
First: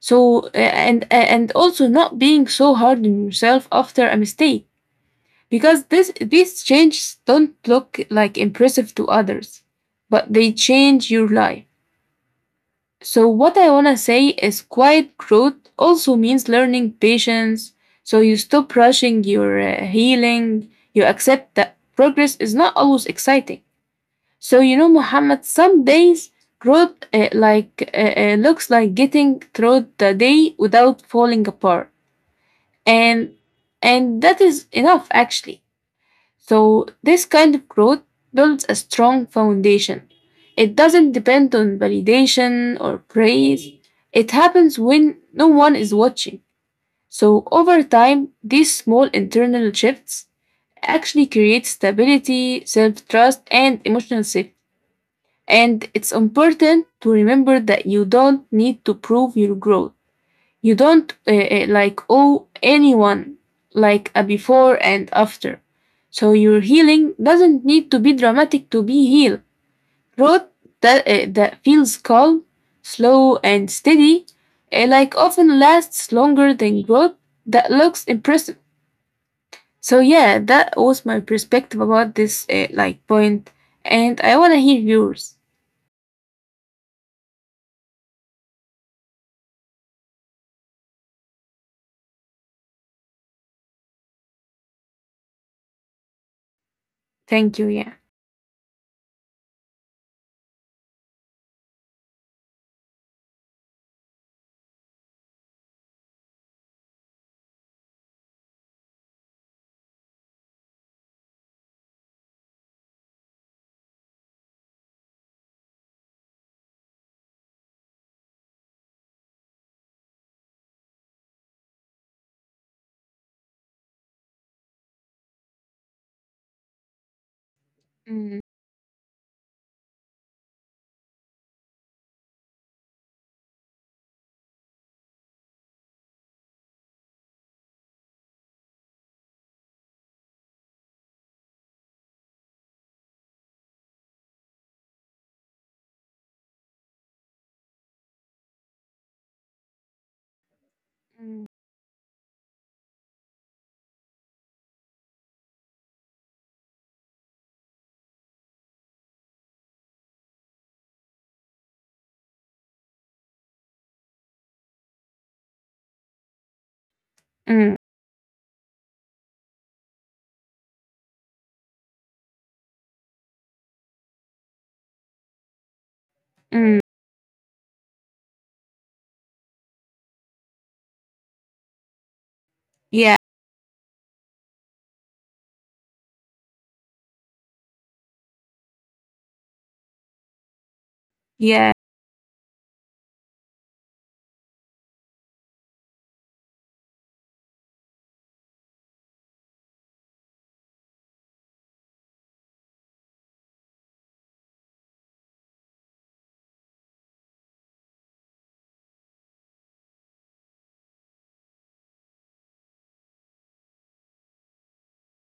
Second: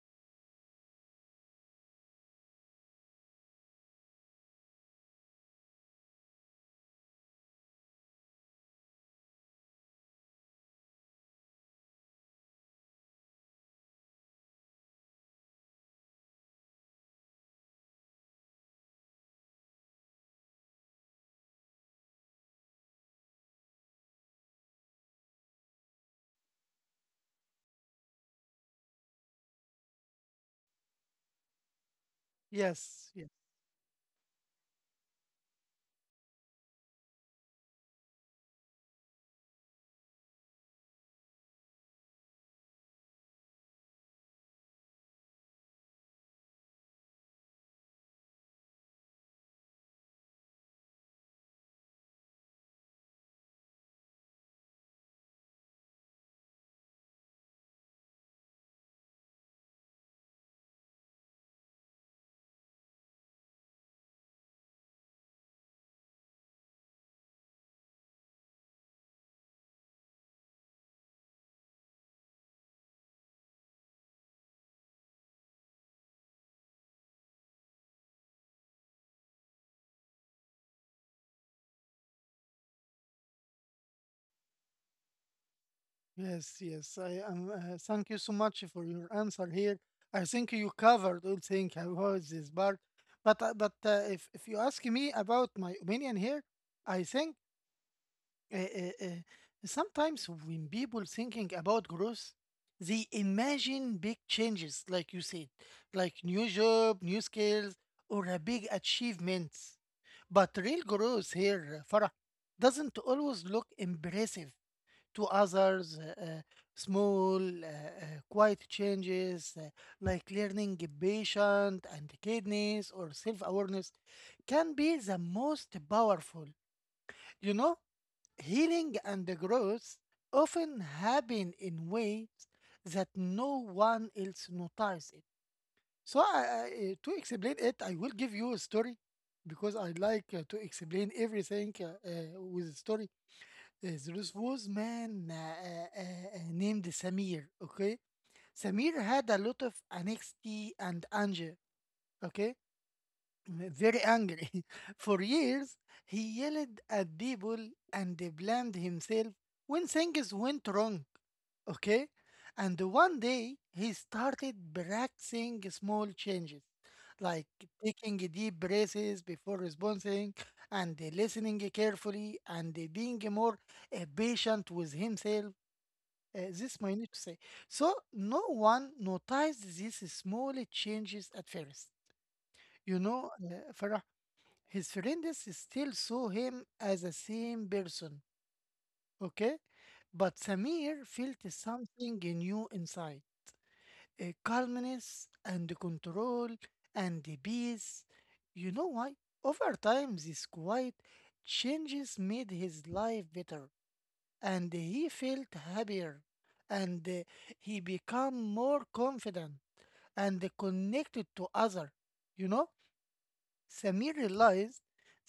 S1: So uh, and and also not being so hard on yourself after a mistake, because this these changes don't look like impressive to others, but they change your life. So, what I want to say is quiet growth also means learning patience. So, you stop rushing your uh, healing, you accept that progress is not always exciting. So, you know, Muhammad, some days growth uh, like uh, uh, looks like getting through the day without falling apart
S2: Yes, yes,
S1: and and that is enough actually so, this kind of growth builds a strong foundation. It doesn't depend on validation or praise. It happens when no one is watching. So, over time, these small internal shifts actually create stability, self trust, and emotional safety. And it's important to remember that you don't need to prove your growth you don't uh, uh, like owe anyone like a before and after. So your healing doesn't need to be dramatic to be healed. Growth that, uh, that feels calm, slow, and steady, uh, like often lasts longer than growth that looks impressive. So yeah, that was my perspective about this uh, like point, and I wanna hear yours.
S2: yes, yes. I am. Uh, thank you so much for your answer here. I think you covered all things about this part. But uh, but uh, if if you ask me about my opinion here, I think
S1: Thank you. Yeah.
S2: Uh, uh, uh, sometimes when people thinking about growth, they imagine big changes, like you said, like new job, new skills, or a big achievements. But real growth here, Farah, doesn't always look impressive to others. Uh, uh, small, uh, uh, quiet changes uh, like learning patient and kindness or self-awareness can be the most powerful. You know,
S1: Mm,
S2: Healing and the growth often happen in ways that no one else notices it. So, I, I- eh, to explain it, I will give you a story because I like uh, to explain everything uh, uh, with a story. Uh, there was man uh, uh, uh, named Samir. Okay, Samir had a lot of anxiety and
S1: mm,
S2: anger. Okay, very angry. For years, he yelled at people and they blamed himself when things went wrong, okay? And one day, he started practicing small changes, like
S1: mm,
S2: taking deep breaths before responding and listening carefully and being more uh, patient with himself. Uh, this
S1: mm,
S2: I need to say. So no one noticed these small changes at first. You
S1: yeah.
S2: know, uh, Farah. His friends still saw him as the same person, okay? But Samir felt
S1: Yeah.
S2: something new inside: a calmness and control and the peace. You know why? Over time, these quiet changes made his life better, and he felt happier, and uh, he became more confident and connected to other. You know? Samir realized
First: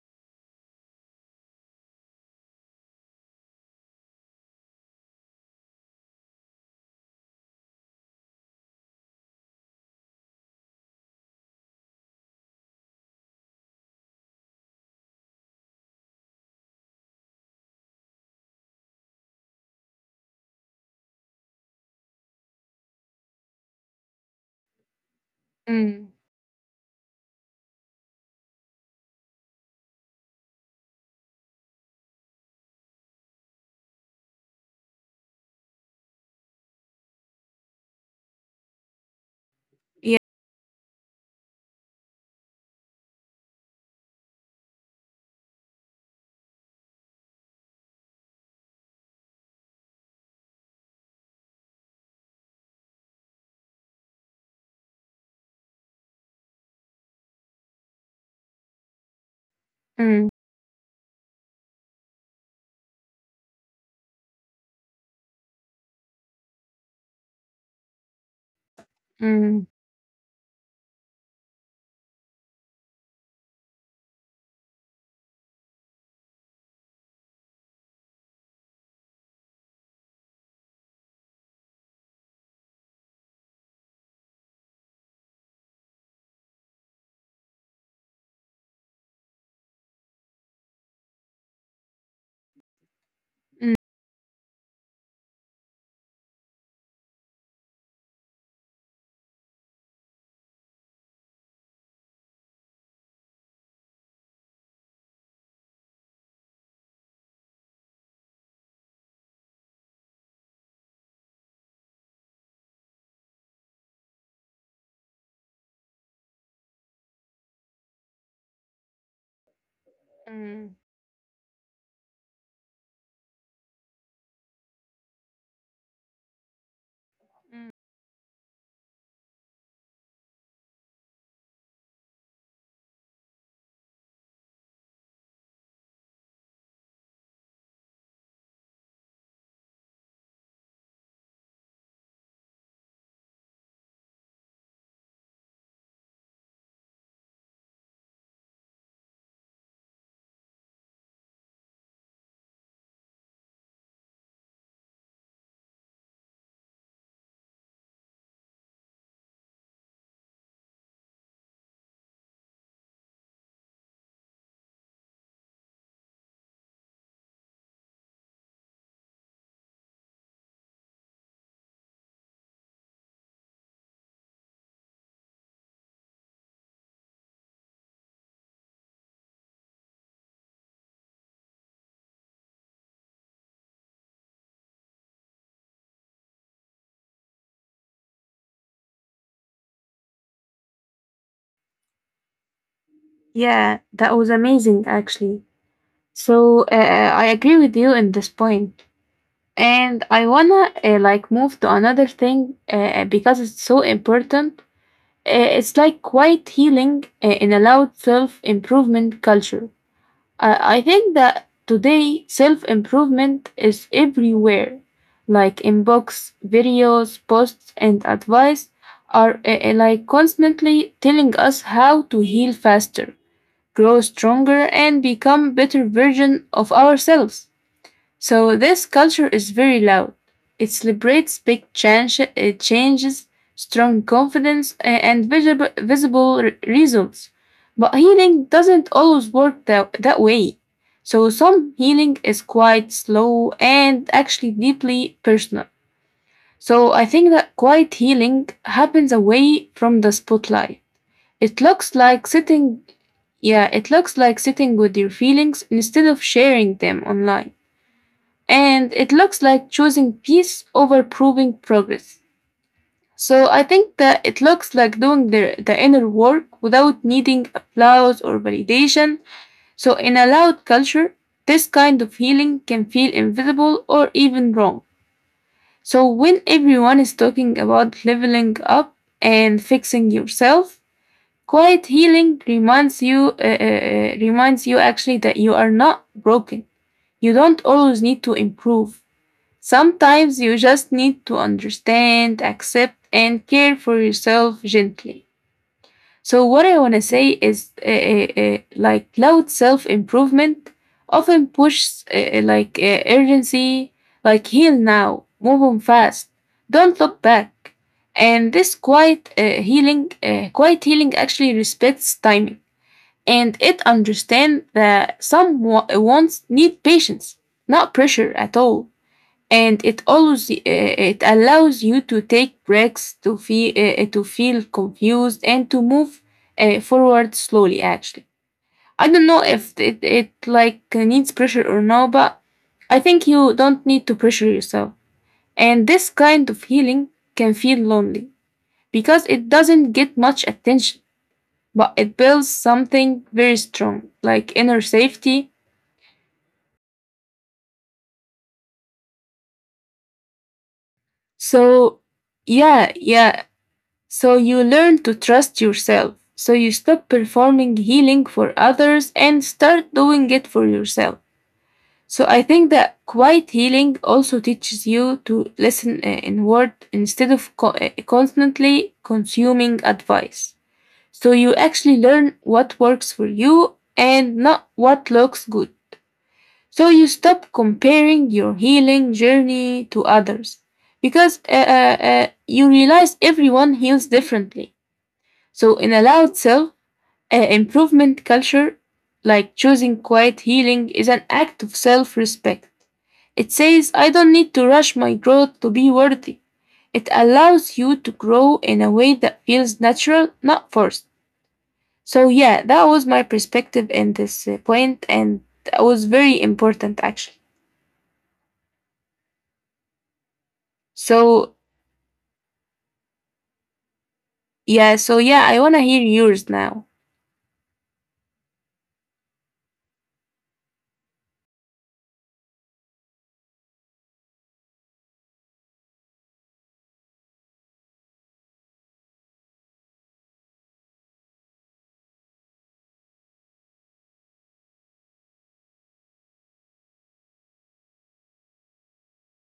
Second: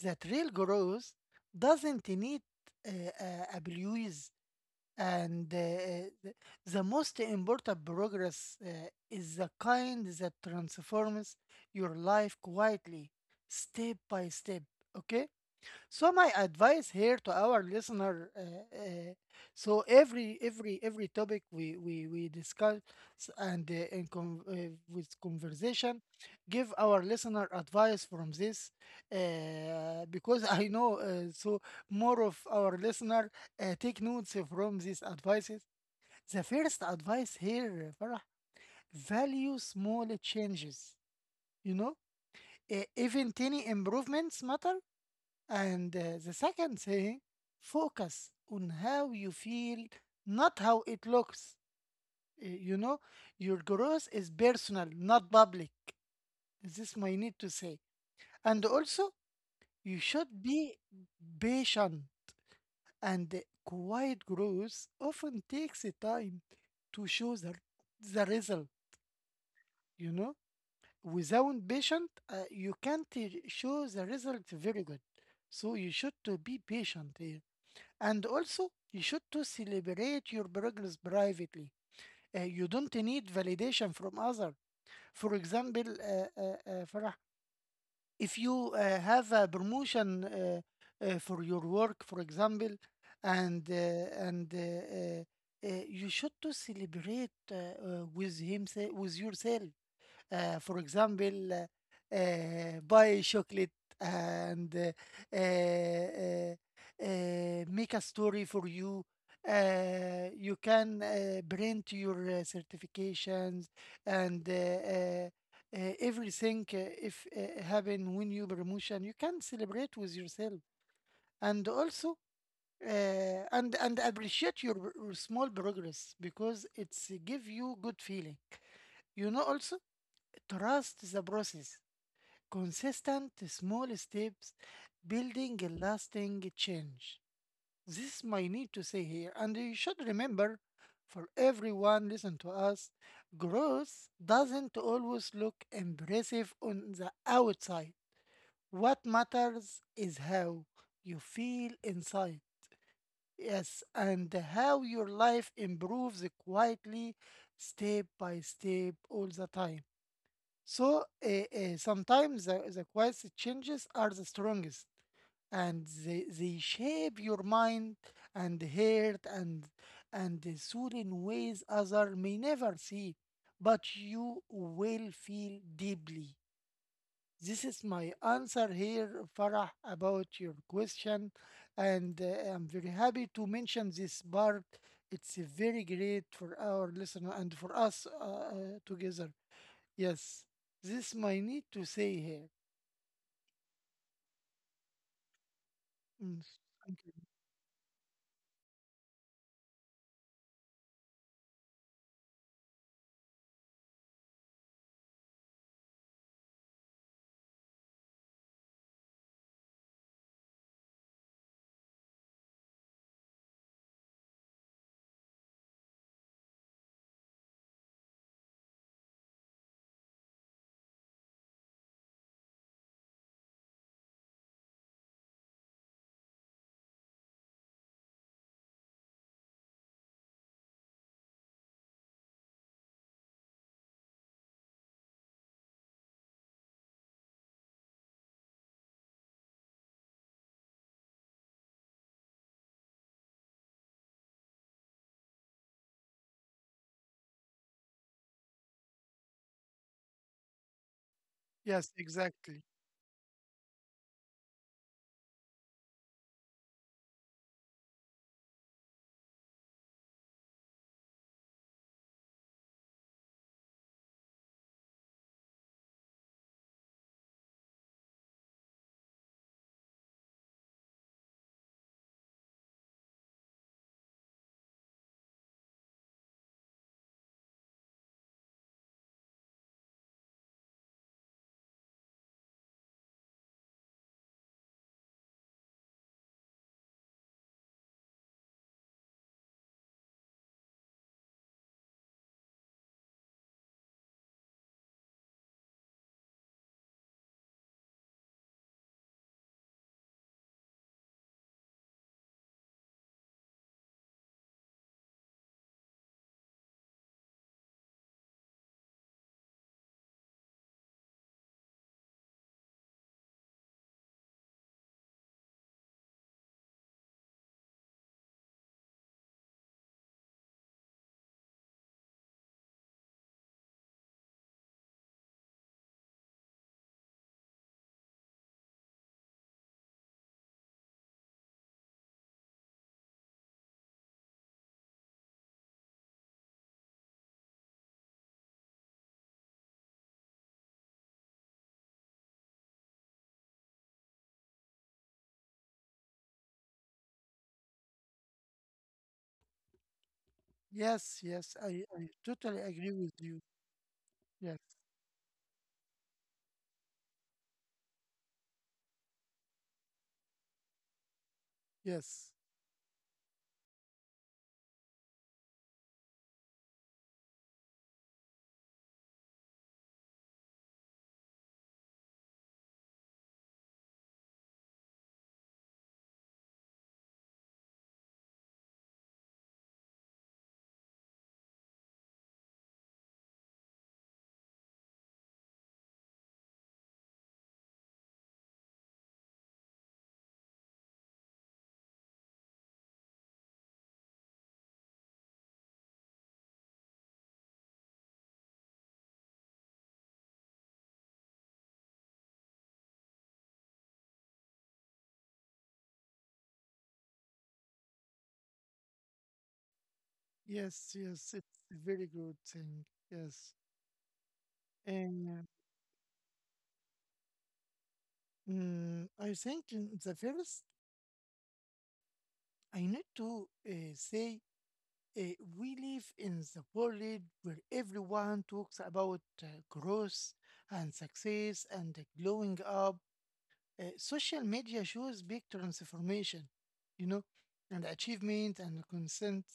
S2: that real growth doesn't need uh, uh, abuse, and uh, uh, the most important progress uh, is the kind that transforms your life quietly, step by step. Okay. So my advice here to our listener, uh, uh, so every every every topic we we we discuss and uh, in con- uh, with conversation,
S1: Mm,
S2: give our listener advice from this, uh, because I know uh, so more of our listener uh, take notes from these advices. The first advice here, Farah, value small
S1: yeah.
S2: changes. You know, Uh, even tiny improvements matter, and uh, the second thing, focus on how you feel, not how it looks. Uh, You know, your growth is personal, not public. This is my need to say. And also, you should
S1: Mm.
S2: be patient. And uh, Quiet growth often takes a time to show the, the result,
S1: Mm,
S2: you know. Without patient, uh, you can't uh, show the result very good. So you should to be patient here. And also, you should to celebrate your progress privately. Uh, you don't need validation from others. For example, uh, uh, uh, Farah, if you uh, have a promotion uh, uh, for your work, for example, and uh,
S1: mm,
S2: and uh, uh, uh, you should to celebrate uh, uh, with him, with yourself, uh, for example, uh, uh, buy chocolate and uh, uh, uh, make a story for you. Uh, you can uh, print your uh, certifications and uh, uh, uh, everything, uh, if uh, happen when you promotion, you can celebrate with yourself.
S1: mm,
S2: And also, uh, and and appreciate your, r- small progress because it's give
S1: mm.
S2: you good feeling. You know, also trust the process. Consistent small steps building a lasting change. This is my need to say here, and you should remember for everyone listen to us, growth doesn't always look impressive on the outside. What matters is how you feel inside. Yes, and how your life improves quietly, step by step, all the time. So uh, uh, sometimes the, the quietest changes are the strongest, and they, they shape your mind and heart and and the soul in ways other may never see, but you will feel deeply. This is my answer here, Farah, about your question, and uh, I'm very happy to mention this part. It's uh, very great for our listener and for us uh, uh, together. Yes, this my need to say here.
S1: Yeah, that was amazing, actually.
S2: Mm,
S1: So uh,
S2: thank you.
S1: uh, I agree with you in this point, and I wanna uh, like move to another thing uh, uh, because it's so important. Uh, it's like quiet healing uh, in a loud self improvement culture. Uh, I think that today self improvement is everywhere, like in books, videos, posts, and advice are uh, uh, like constantly telling us how to heal faster, grow stronger, and become better version of ourselves. So this culture is very loud. It celebrates big change, uh, changes, strong confidence, a- and visible, visible re- results. But healing doesn't always work that, that way. So some healing is quite slow and actually deeply personal. So I think that quiet healing happens away from the spotlight. It
S2: Yes,
S1: looks like
S2: exactly.
S1: sitting, yeah, it looks like sitting with your feelings instead of sharing them online. And it looks like choosing peace over proving progress. So I think that it looks like doing the, the inner work without needing applause or validation. So in a loud culture, this kind of healing can feel invisible or even wrong. So when everyone is talking about leveling up and fixing yourself, quiet healing reminds you uh, uh, uh, reminds you actually that you are not broken. You don't always need to improve. Sometimes you just need to understand, accept, and care for yourself gently. So, what I want to say is uh, uh, uh, like loud self improvement often pushes uh, uh, like uh, urgency, like heal now, move on fast, don't look back. And this quiet uh, healing, uh, quiet healing actually respects timing and it understands that some wa- wants need patience, not pressure at all and it allows uh, it allows you to take breaks to feel uh, uh, to feel confused and to move uh, forward slowly actually I don't know if it, it like needs pressure or no but I think you don't need to pressure yourself and this kind of healing can feel lonely because it doesn't get much attention but it builds something very strong like inner safety
S2: Yes, yes, I,
S1: so
S2: I totally
S1: yeah
S2: agree with
S1: yeah
S2: you.
S1: So you
S2: Yes,
S1: learn to trust yourself. So you stop performing healing for others and start doing it for yourself. So
S2: yes,
S1: I think that quiet healing also teaches you to listen uh, inward instead of co- uh, constantly consuming advice. So you actually learn what works for you and not what looks good. So you stop comparing your healing journey to others because uh, uh, uh, you realize everyone heals differently. So, in a loud self uh, improvement culture, like choosing quiet healing, is an act of self respect. It says, I don't need to rush my growth to be worthy. It allows you to grow in a way that feels natural, not forced. So, yeah, that was my perspective in this uh, point, and that was very important actually.
S2: yes, yes. It's
S1: So,
S2: a very good thing. Yes,
S1: yeah, so
S2: and
S1: yeah,
S2: uh,
S1: I want to hear yours now.
S2: mm, I think in the first I need to uh, say uh, we live in the world where everyone talks about uh, growth and success and glowing up. Uh, social media shows big transformation, you know, and achievement and consent,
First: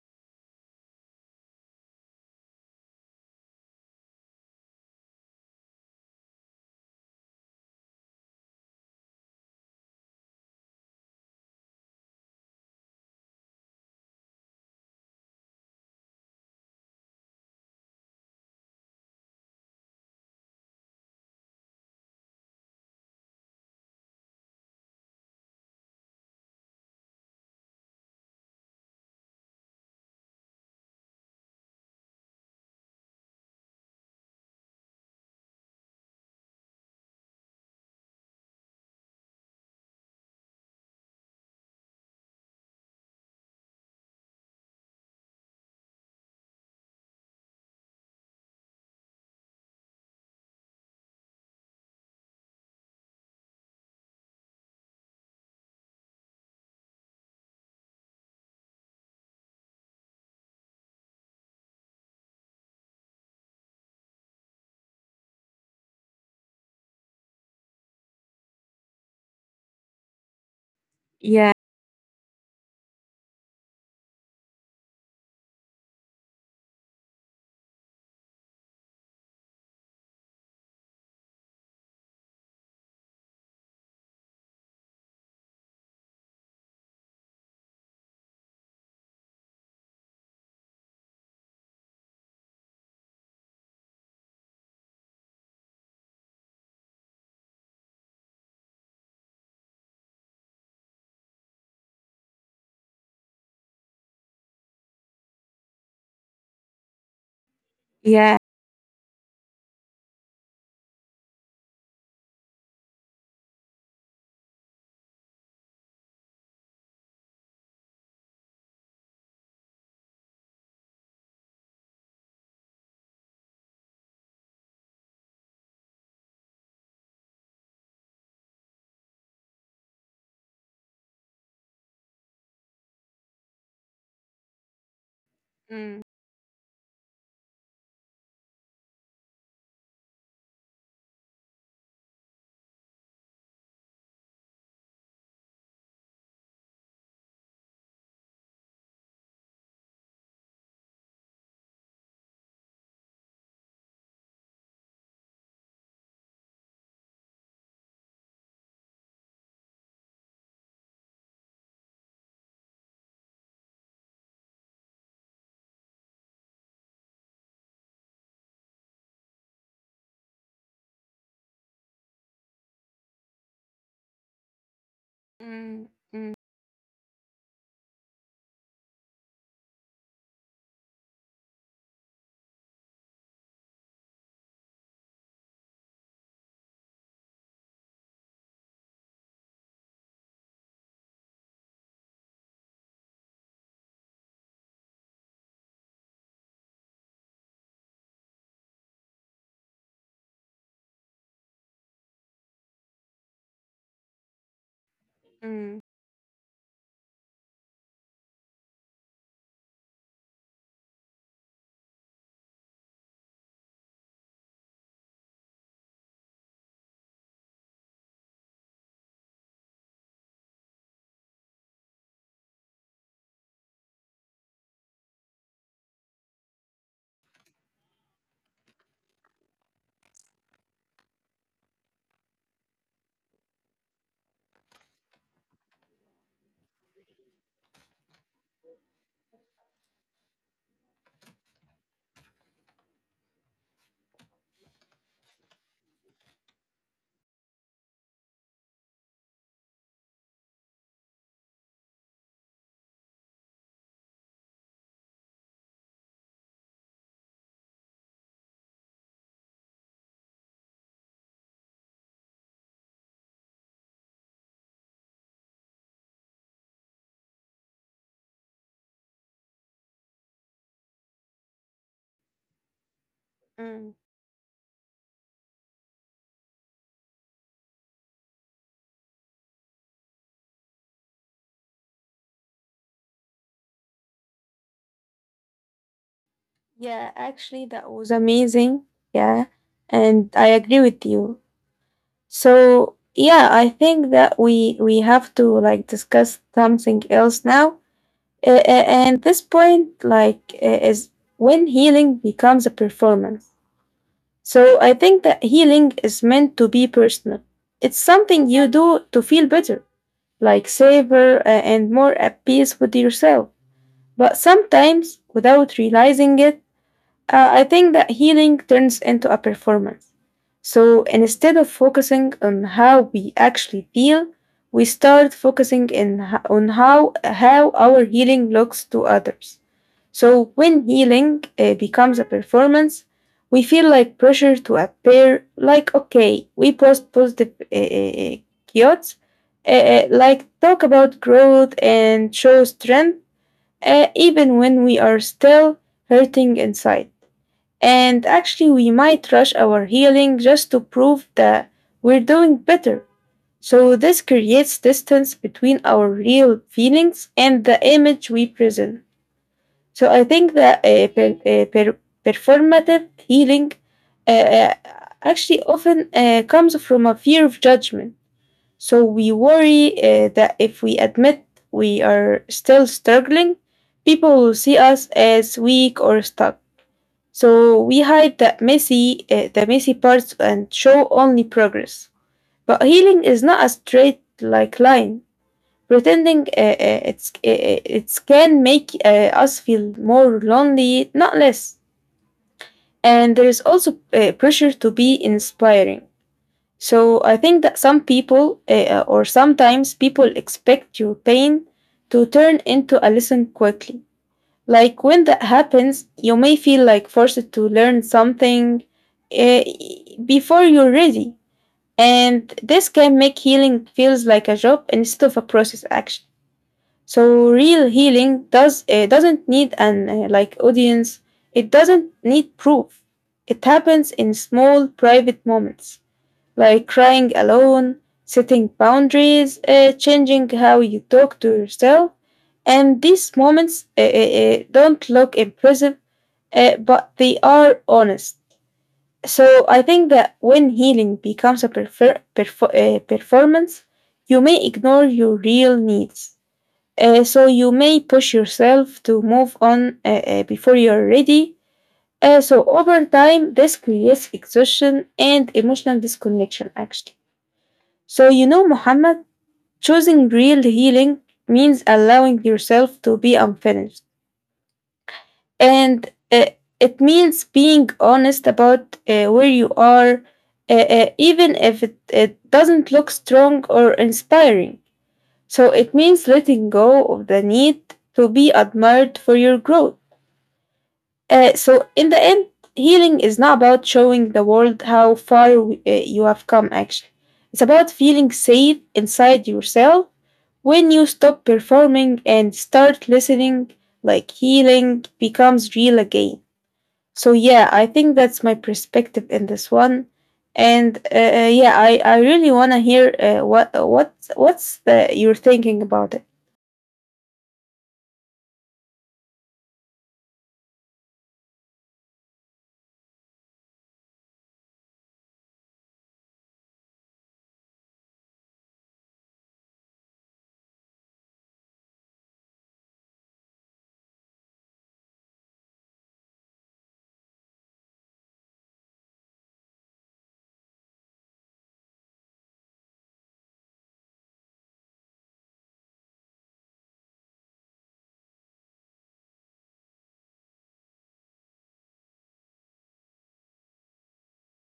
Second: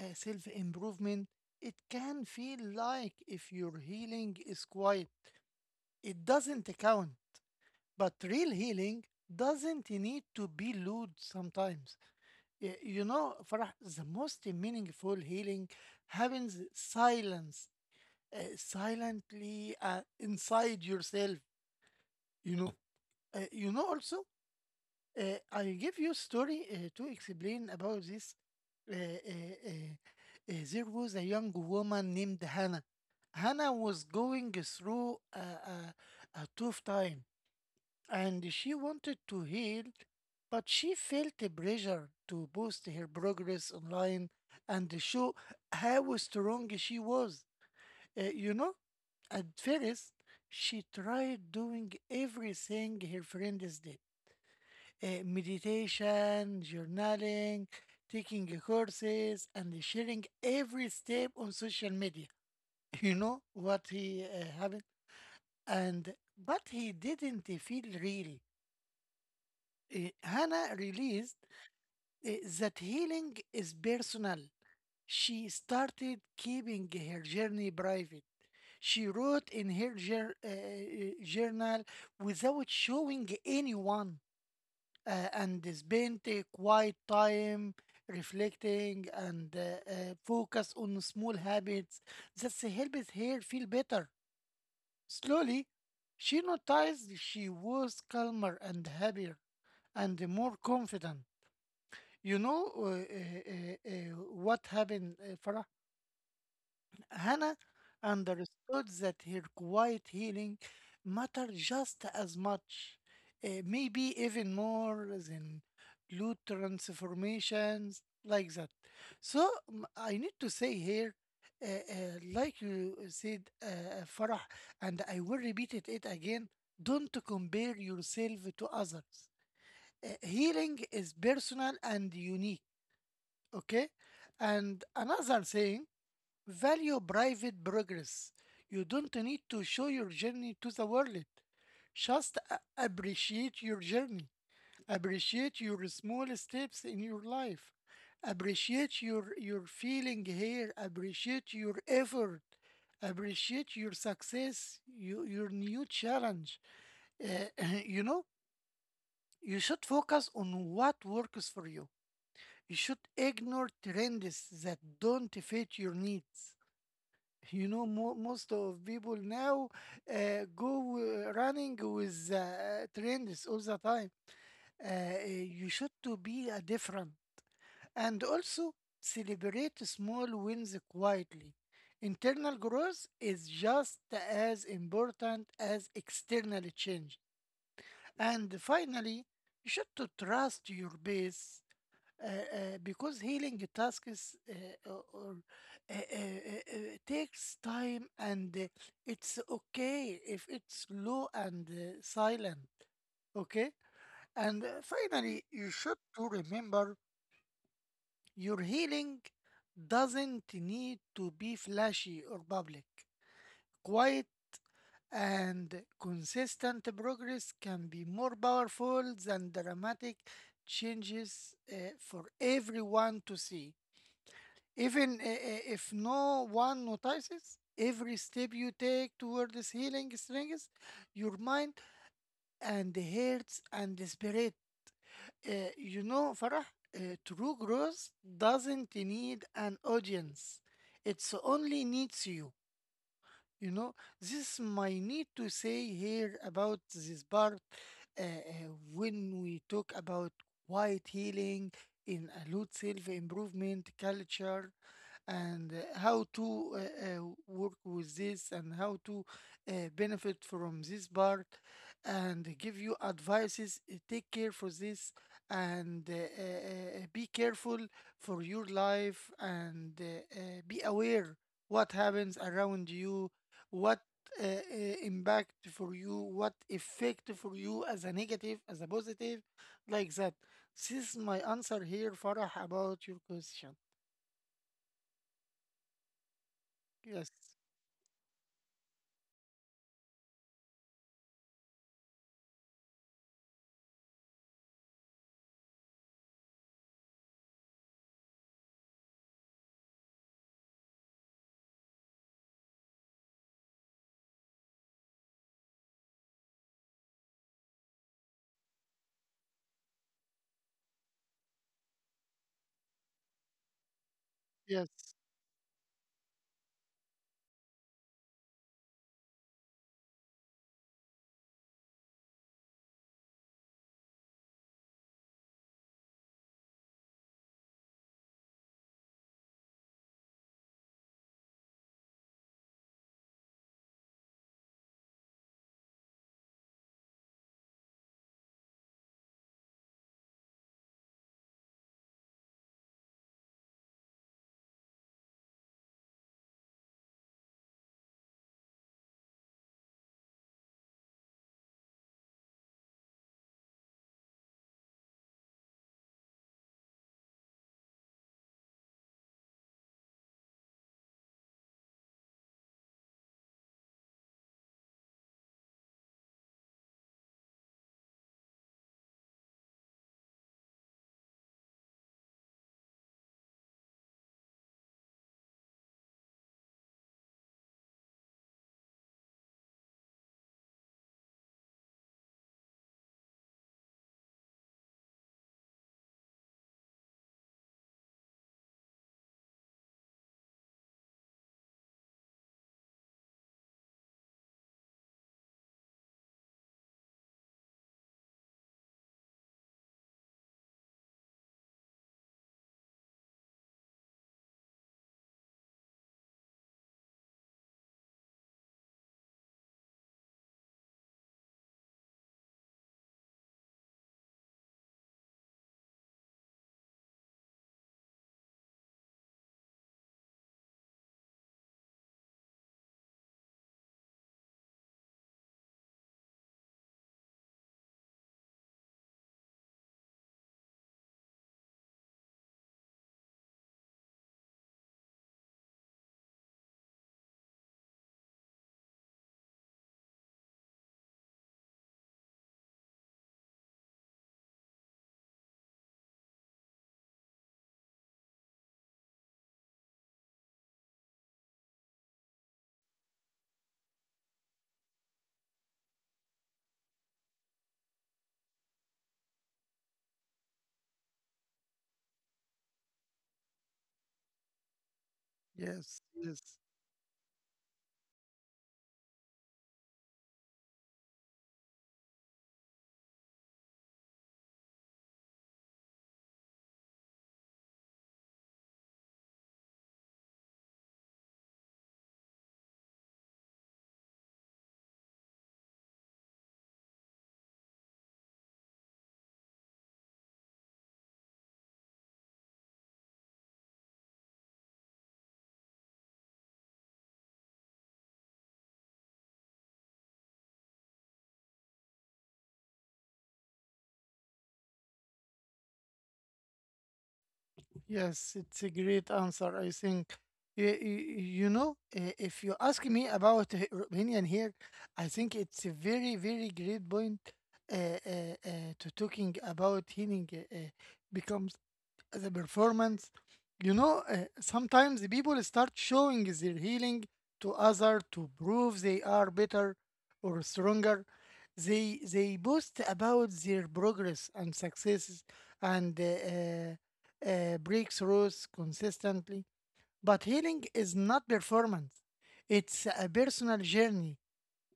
S2: uh, self improvement. It can feel like if your healing is quiet, it doesn't count. But real healing doesn't need to be loud sometimes. Y- You know, Farah, the most meaningful healing happens silence, uh, silently uh, inside yourself, you know. Uh, you know, also, Uh, I give you story uh, to explain about this. Uh, uh, uh, uh, there was a young woman named Hannah. Hannah was going through a, a, a tough time, and she wanted to heal, but she felt the pressure to post her progress online and show how strong she was. Uh, you know, at first, she tried doing everything her friends did: uh, meditation, journaling, taking uh, courses, and sharing every step on social media. You know what he uh, happened, and but he didn't feel real. Uh, Hannah realized
S1: Yeah,
S2: uh, that healing is personal. She started keeping her journey private. She wrote in her jour- uh, uh, journal without showing anyone, uh, and spent a quiet time reflecting, and uh, uh, focus on small habits that helped her feel better. Slowly, she noticed she was calmer and happier and more confident. You know uh, uh, uh, uh, what happened, uh, Farah? Hannah
S1: yeah.
S2: understood that her quiet healing mattered just as much, eh, maybe even more than loot transformations like that. So m- I need to say here, eh, eh, like you said, uh, Farah, and I will repeat it, it again: don't compare yourself to others. Eh, healing is personal and unique, okay? And another thing,
S1: Mm,
S2: value private progress. You don't need to show your journey to the world. Just a- appreciate your journey. Appreciate your small steps in your life. Appreciate your, your feeling here. Appreciate your effort. Appreciate your success, you, your new challenge. Uh, you know, you should focus on what works for you. You should ignore trends that don't fit your needs. You know, mo most of people now uh, go uh, running with uh, trends all the time. Uh, you should
S1: mm,
S2: to be
S1: mm,
S2: a different and also celebrate small wins quietly. Internal growth is just as important as external change. And finally, you should to trust your base uh, uh, because healing tasks uh, or or, uh, uh, uh, uh, takes time and uh, it's okay if it's low and uh, silent. Okay. And uh, finally you
S1: mm,
S2: should to remember your healing doesn't need to be flashy or public, quiet and consistent progress can be more powerful than dramatic changes uh, for everyone to see. Even i- i- if no one notices, every step you take toward this healing strengthens your mind and the hearts and the spirit. Uh, you know, Farah, uh, true growth doesn't need an audience. It only needs you. You know, this is my need to say here about this part uh, uh, when we talk about quiet healing in a lot self improvement culture and uh, how to uh, uh, work with this and how to uh, benefit from this part and give you advices uh, take care for this and uh, uh, uh, be careful for your life and uh, uh, be aware what happens around you, what
S1: mm.
S2: uh, uh, impact for you, what effect for you, as a negative, as a positive, like that. This is my answer here, Farah, about your question.
S1: Yeah,
S2: Yes.
S1: actually, that was amazing. Yeah, and I agree with you. So, yeah, I think that we we have to like discuss something else now. Uh, uh, and this point, like, uh, is when healing becomes a performance. So, I think that healing is meant to be personal. It's something you do to feel better, like savor uh, and more at peace with yourself. But
S2: Yes,
S1: sometimes, without realizing it uh, I think that healing turns into a performance. So instead of focusing on how we actually feel, we start focusing in ho- on how how our healing looks to others. So when healing uh, becomes a performance, we feel like pressure to appear like okay, we post positive uh, uh, quotes, uh, uh, like talk about growth and show strength, uh, even when we are still hurting inside. And actually, we might rush our healing just to prove that we're doing better. So, this creates distance between our real feelings and the image we present. So, I think that uh, per- uh, per- performative healing uh, uh, actually often uh, comes from a fear of judgment. So, we worry uh, that if we admit we are still struggling, people will see us as weak or stuck. So we hide the messy, uh, the messy parts and show only progress. But healing is not a straight like line. Pretending uh, uh, it's uh, it can make uh, us feel more lonely, not less. And there is also uh, pressure to be inspiring. So I think that some people uh, or sometimes people expect your pain to turn into a lesson quickly. Like when that happens, you may feel like forced to learn something eh, before you're ready. And this can make healing feels like a job instead of a process action. So real healing does eh, doesn't need an eh, like audience. It doesn't need proof. It happens in small private moments like crying alone, setting boundaries, uh, changing how you talk to yourself. And these moments uh, uh, uh, don't look impressive, uh, but they are honest. So I think that when healing becomes a perfer- perfo- uh, performance, you may ignore your real needs. Uh, so you may push yourself to move on uh, uh, before you're ready. Uh, so over time, this creates exhaustion and emotional disconnection, actually. So, you know, Muhammad, choosing real healing means allowing yourself to be unfinished.
S2: yes,
S1: And uh,
S2: yes,
S1: it means being honest about uh, where you are, uh, uh, even if it, it doesn't look strong or inspiring. So, it means letting go of the need to be admired for your growth. Uh, so, in the end, healing is not about showing the world how far uh, you have come, actually. It's about feeling safe inside yourself When you stop performing and start listening, like healing becomes real again. So yeah, I think that's my perspective in this one. And uh, uh, yeah, I, I really want to hear uh, what what what's the you're thinking about it.
S2: yes. It's a great answer, I think. You, you know, uh, if you ask me about uh, Romanian here, I think it's a very, very great point uh, uh, uh, to talking about healing uh, uh, becomes the performance. You know, uh, sometimes the people start showing their healing to other to prove they are better or stronger. They they boast about their progress and successes and uh, uh, uh, breakthroughs consistently. But healing is not performance; it's a personal journey.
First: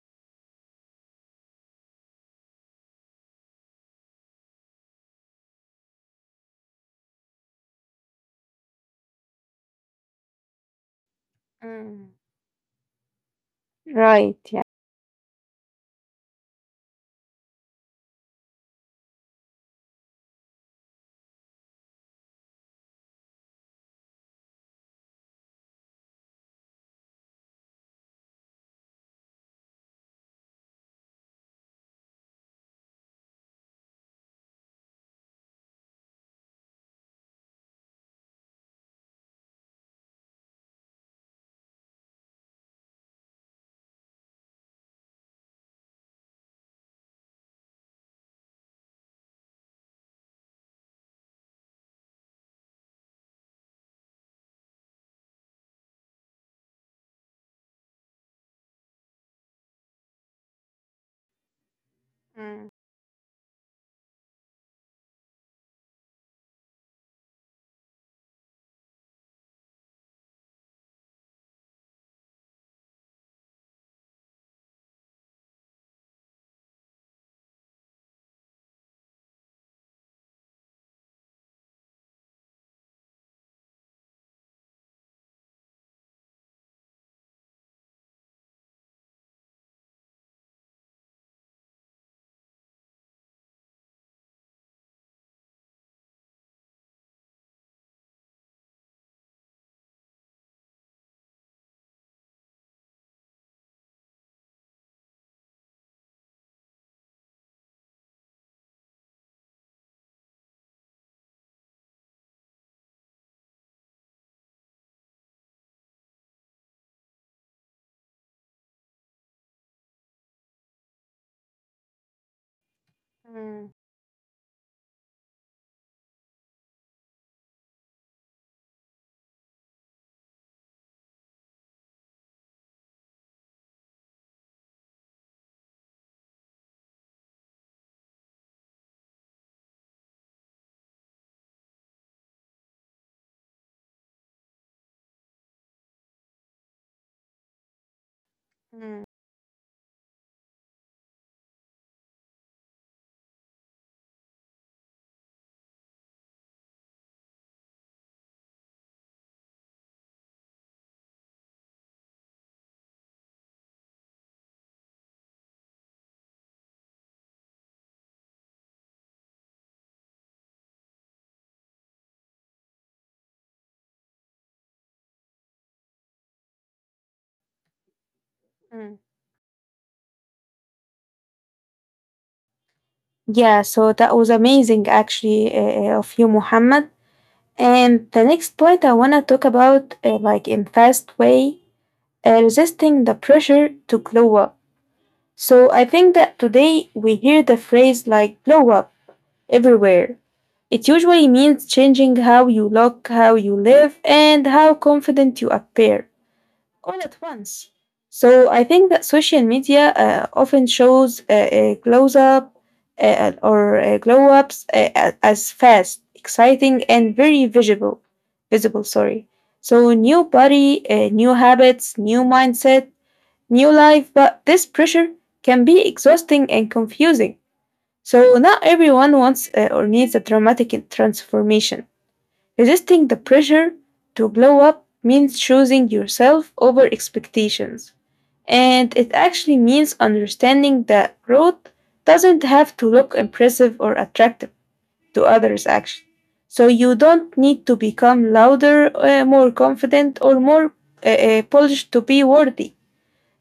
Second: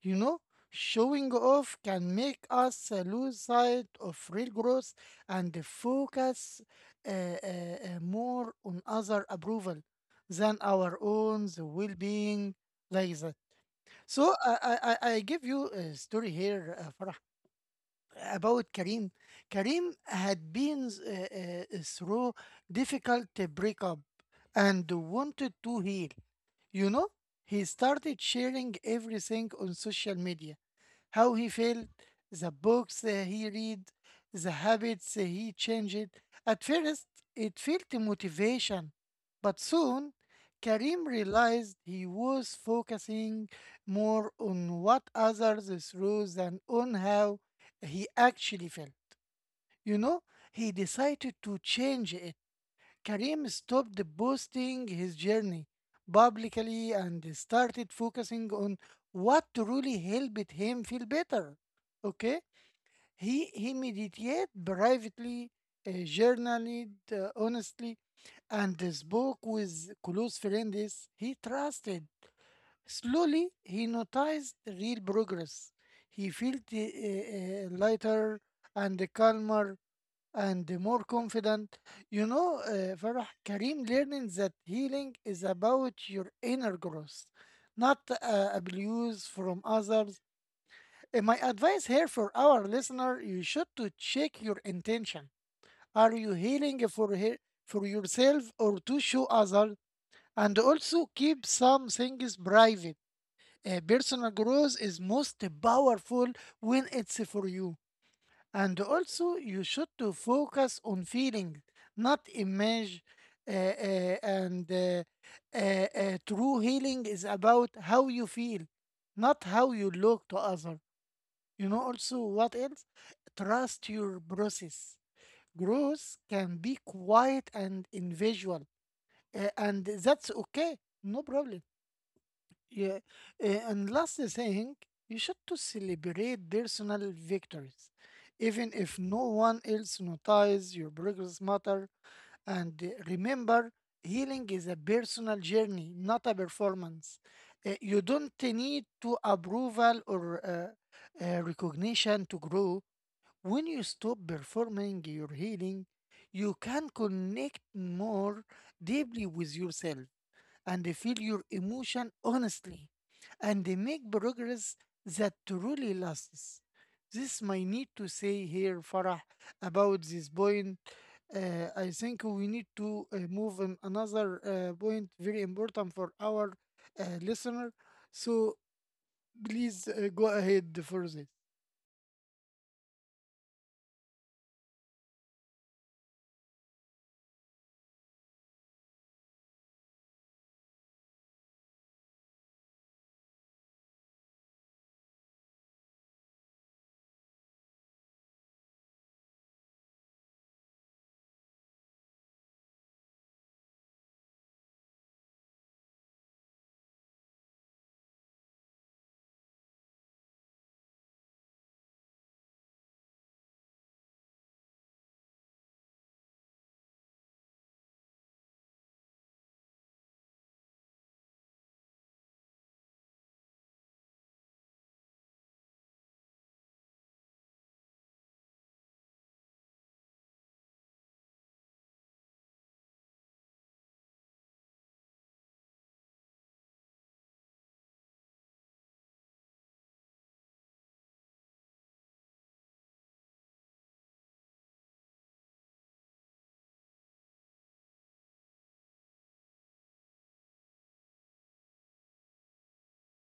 S2: You know, showing off can make us uh, lose sight of real growth and focus uh, uh, uh, more on other approval than our own the
S1: Mm,
S2: well-being, like that. So
S1: Right.
S2: I,
S1: Yeah.
S2: I, I I give you a story here, uh, Farah, about Karim. Karim had been uh, uh, uh, through difficult breakup and wanted to heal. You know, he started sharing everything on social media, how he felt, the books uh, he read, the habits uh, he changed. At first, it felt motivation, but soon Karim realized he was focusing more on what others through than on how he actually fell. You know, he decided to change it. Karim stopped boasting his journey publicly and started focusing on what truly helped him feel better. Okay?
S1: Mm,
S2: He, he meditated privately, uh, journaled uh, honestly, and spoke with close friends he trusted. Slowly, he noticed real progress. He felt uh, uh, lighter and calmer and more confident. You know, uh, Farah, Karim learning that healing is about your inner growth, not uh, abuse from others. Uh, my advice here for our listener, you should to check your intention. Are you healing for he- for yourself or to show others? And also keep some things private, uh, personal growth is most powerful when it's for you. And also, you should to focus on feeling, not image. Uh, uh, and uh, uh, uh, true healing is about how you feel, not how you look to other. You know, also what else?
S1: mm,
S2: Trust your process. Growth can be quiet and invisible, uh, and that's okay. No problem. Yeah, eh, and last thing, you should to celebrate personal victories, even if no one else notices your progress matter. And eh, remember, healing is a personal journey, not a performance. Eh, you don't need
S1: mm,
S2: to approval or uh, uh, recognition to grow. When you stop performing your healing, you can connect more deeply with yourself and feel your emotion honestly and make progress that truly lasts. This might need to say here, Farah, about this point. Uh, I think we need to uh, move on another uh, point very important for our uh, listener. So
S1: mm.
S2: please uh, go ahead for this.
S1: Yeah, so that was amazing actually uh, uh, of you, Muhammad. And the next point I want to talk about, uh, like in fast way, uh, resisting the pressure to glow up. So I think that today we hear the phrase like glow up everywhere. It usually means changing how you look, how you live, and how confident you appear all at once. So I think that social media uh, often shows uh, uh, glows up uh, or uh, glow ups uh, a- as fast, exciting, and very visible. Visible, sorry. So new body, uh, new habits, new mindset, new life, but this pressure can be exhausting and confusing. So, not everyone wants uh, or needs a dramatic transformation. Resisting the pressure to blow up means choosing yourself over expectations. And it actually means understanding that growth doesn't have to look impressive or attractive to others, actually. So, you don't need to become louder, uh, more confident, or more uh, uh, polished to be worthy.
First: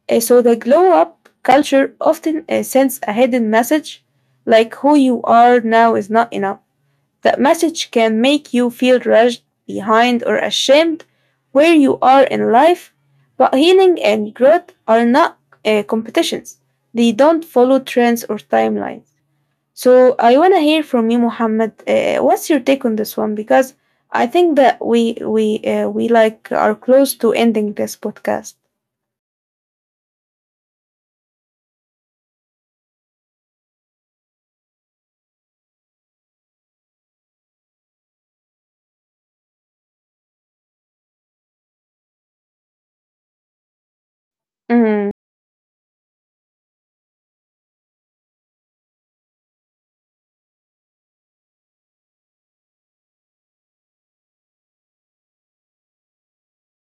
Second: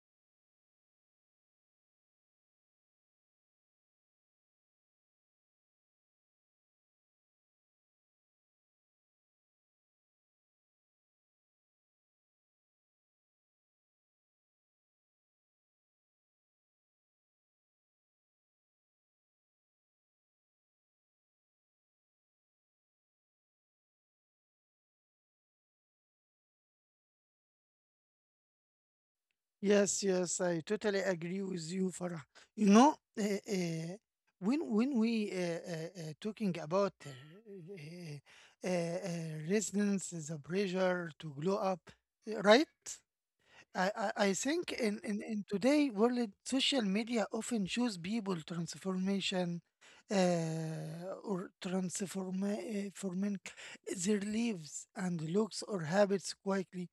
S1: Uh, so the glow up culture often uh, sends a hidden message like who you are now is not enough. That message can make you feel rushed, behind, or ashamed where you are in life. But healing and growth are not uh, competitions, they don't follow trends or timelines. So I want to hear from you, Muhammad. Uh, what's your take on this one? Because I think that we we uh, we like are close to ending this podcast.
S2: Yes, yes, I totally agree with you, Farah. You know, uh, uh, when when we uh, uh, uh, talking about uh, uh, uh, uh, resonance, the pressure to glow up, uh, right? I, I, I think in,
S1: Mm,
S2: in, in today world, social media often shows people transformation uh, or transform uh, forming their lives and looks or habits quickly.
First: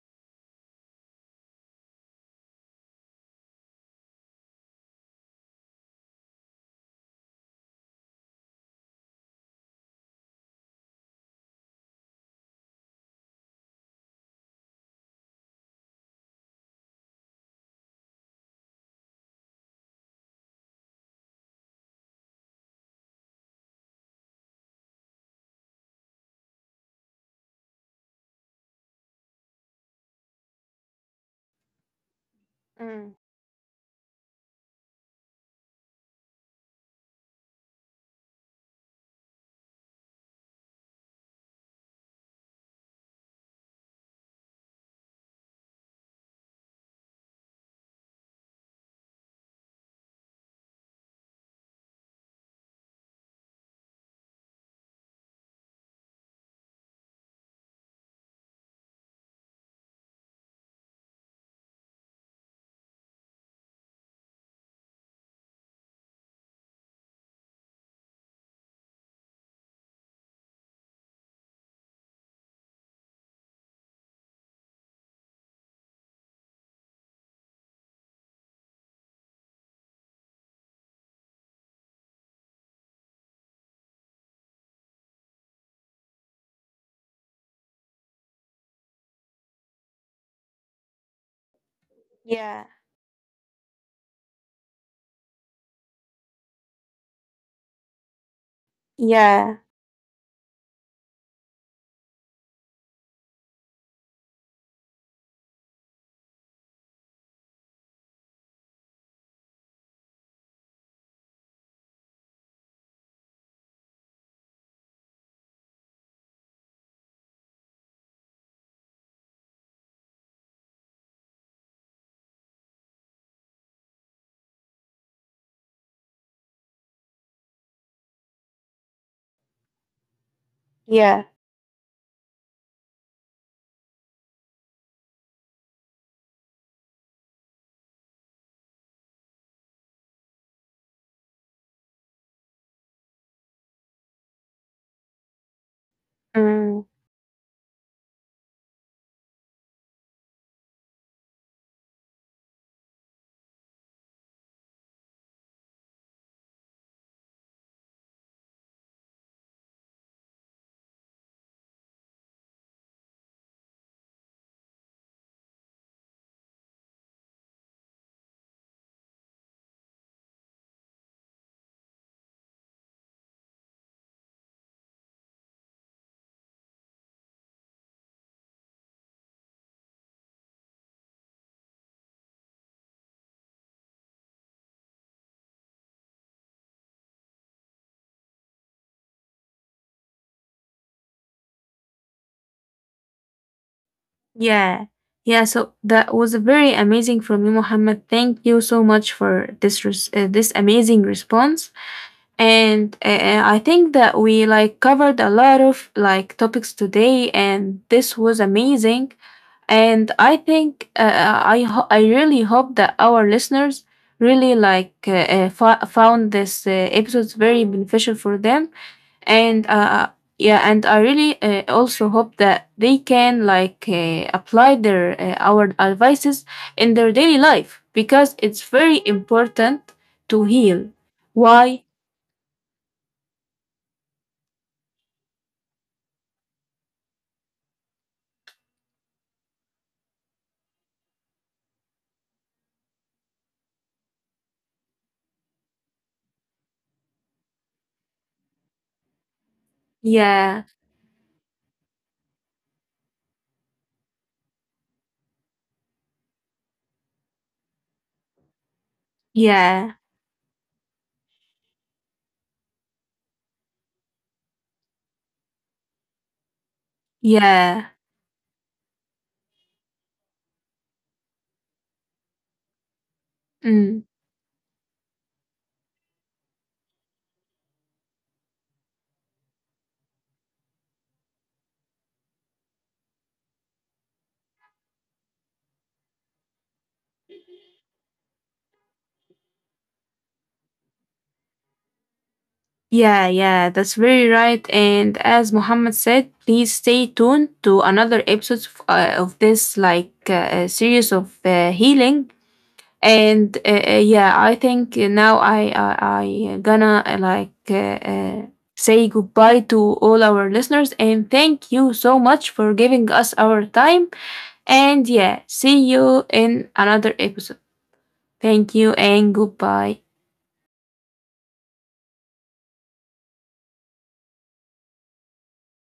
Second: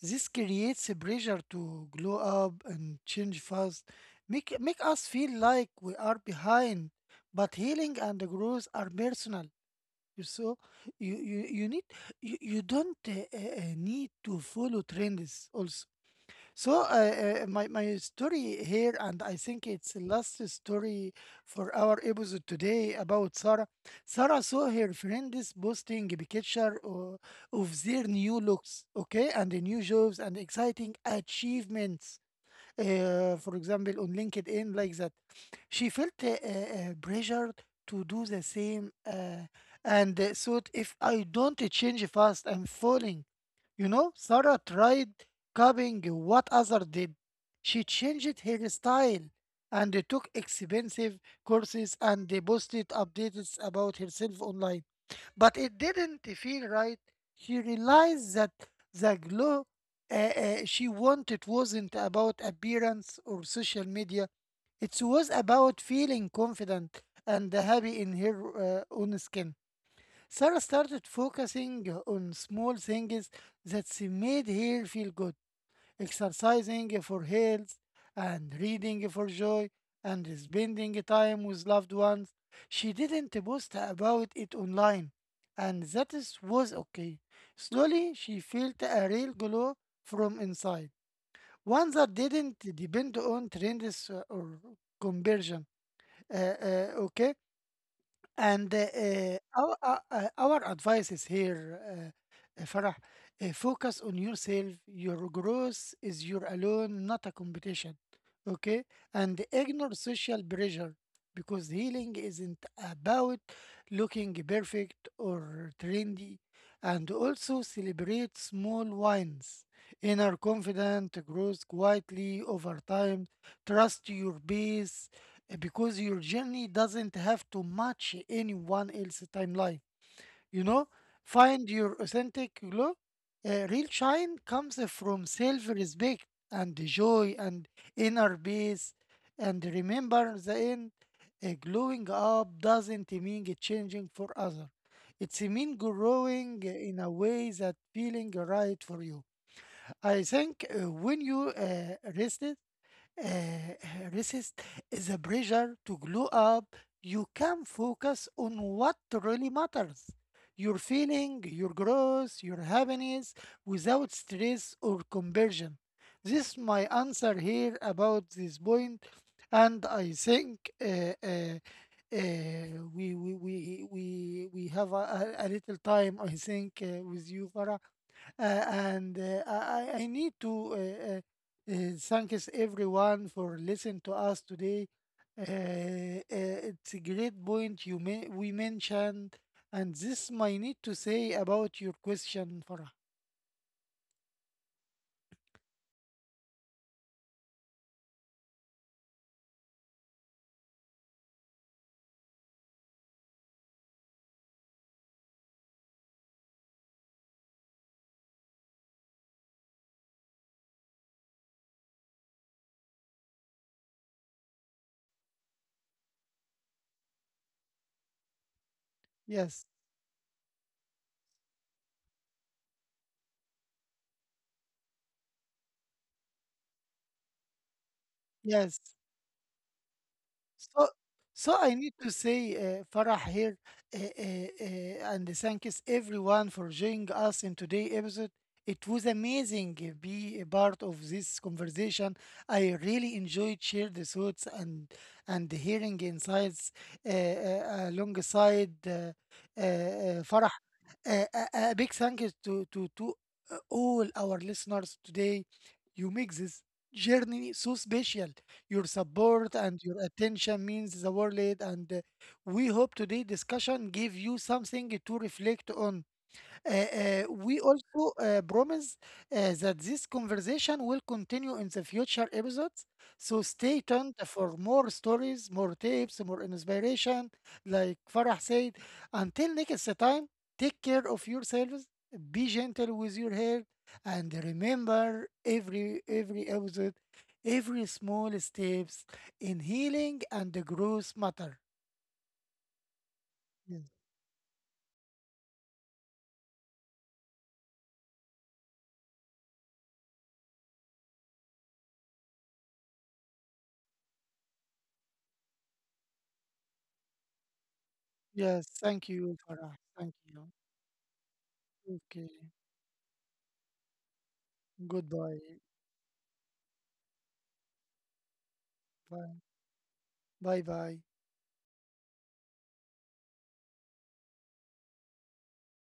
S2: This creates a pressure to glow up and change fast, make, make us feel like we are behind. But healing and growth are personal. You so you, you, you need you, you don't uh, uh, uh, need to follow trends also, so uh, uh, my my story here, and I think it's the last story for our episode today about Sarah. Sarah saw her friends posting a picture o- of their new looks, okay, and the new jobs and exciting achievements.
S1: mm,
S2: Uh, for example, on LinkedIn, like that, she felt uh, uh, pressured to do the same, uh, and uh, thought, if I don't change fast, I'm falling. You know, Sarah tried copying what others did. She changed her style and took expensive courses and posted updates about herself online. But it didn't feel right. She realized that the glow uh, uh, she wanted wasn't about appearance or social media. It was about feeling confident and happy in her uh, own skin. Sarah started focusing on small things that made her feel good, exercising for health and reading for joy and spending time with loved ones. She didn't post about it online, and that is, was okay. Slowly, she felt a real glow from inside, one that didn't
S1: yeah,
S2: depend on trends or conversion. Uh, uh, okay, and uh, uh,
S1: yeah,
S2: our, uh, uh, our advice is here, uh, uh, Farah, uh, focus on yourself. Your growth is your alone, not a competition. Okay? And ignore social pressure because healing isn't about looking perfect or trendy. And also celebrate small wins. Inner confidence grows quietly over time. Trust your base uh, because your journey doesn't have to match anyone else's timeline. You know,
S1: yeah,
S2: find your authentic glow. Uh, real shine comes from self respect and joy and inner peace. And remember, the end uh, glowing up doesn't mean changing for others. It's mean growing
S1: mm,
S2: in a way that feeling right for you. I think uh, when you uh, rest uh, resist the pressure to glow up, you can focus on what really matters, your feeling, your growth, your happiness without stress or conversion. This is my answer here about this point, and I think uh, uh, uh, we, we, we, we, we have a, a a little time, I think, uh, with you, Farah, uh, and uh, I, I I need to uh, uh, uh, thanks everyone for listening to us today. Uh, uh, it's a great point you may, we mentioned, and this might need to say about your question, Farah.
S1: yeah, yeah. So that was a very amazing from you, Muhammad. Thank you so much for this res- uh, this amazing response. And uh, uh, I think that we like covered a lot of like topics today, and this was amazing. And I think uh, uh, I ho- I really hope that our listeners really like uh, uh, fo- found this uh, episodes very beneficial for them
S2: Yes,
S1: and uh, yeah and I really uh, also hope that they can like uh, apply their uh, our advices in their daily life because it's
S2: yes,
S1: very important to
S2: So,
S1: heal
S2: so I
S1: why
S2: need to say, uh, Farah here, uh, uh, uh, and thanks everyone for joining us in today's episode. It was amazing to be a part of this conversation. I really enjoyed sharing the thoughts and and hearing insights uh, uh, alongside uh, uh, uh, Farah.
S1: yeah
S2: A, a, a big thank you to, to, to uh, all our listeners today. You make this journey so special. Your support and your
S1: yeah
S2: attention means the world. And uh, we hope today's discussion gave you something to reflect on. Uh, uh, we
S1: yeah
S2: also uh, promise uh, that this conversation will continue in the future episodes. So stay
S1: mm.
S2: tuned for more stories, more tips, more inspiration. Like Farah said, until next time, take care of yourselves, be gentle with your hair, and remember every every episode, every small steps in healing and the growth matter.
S1: Yeah, yeah,
S2: Yes,
S1: that's very right. And as Muhammad said, please stay tuned to another episode of, uh, of this like uh, uh, series of uh, healing. And uh, uh, yeah, I think uh, now I I, I gonna uh, like uh, uh,
S2: yes, thank
S1: say
S2: you,
S1: goodbye
S2: Farah.
S1: to
S2: Thank
S1: all
S2: you.
S1: our listeners and thank you so
S2: Okay,
S1: much for giving us our time. And yeah,
S2: goodbye.
S1: see you in another episode. Thank you and
S2: Bye.
S1: goodbye.
S2: Bye bye.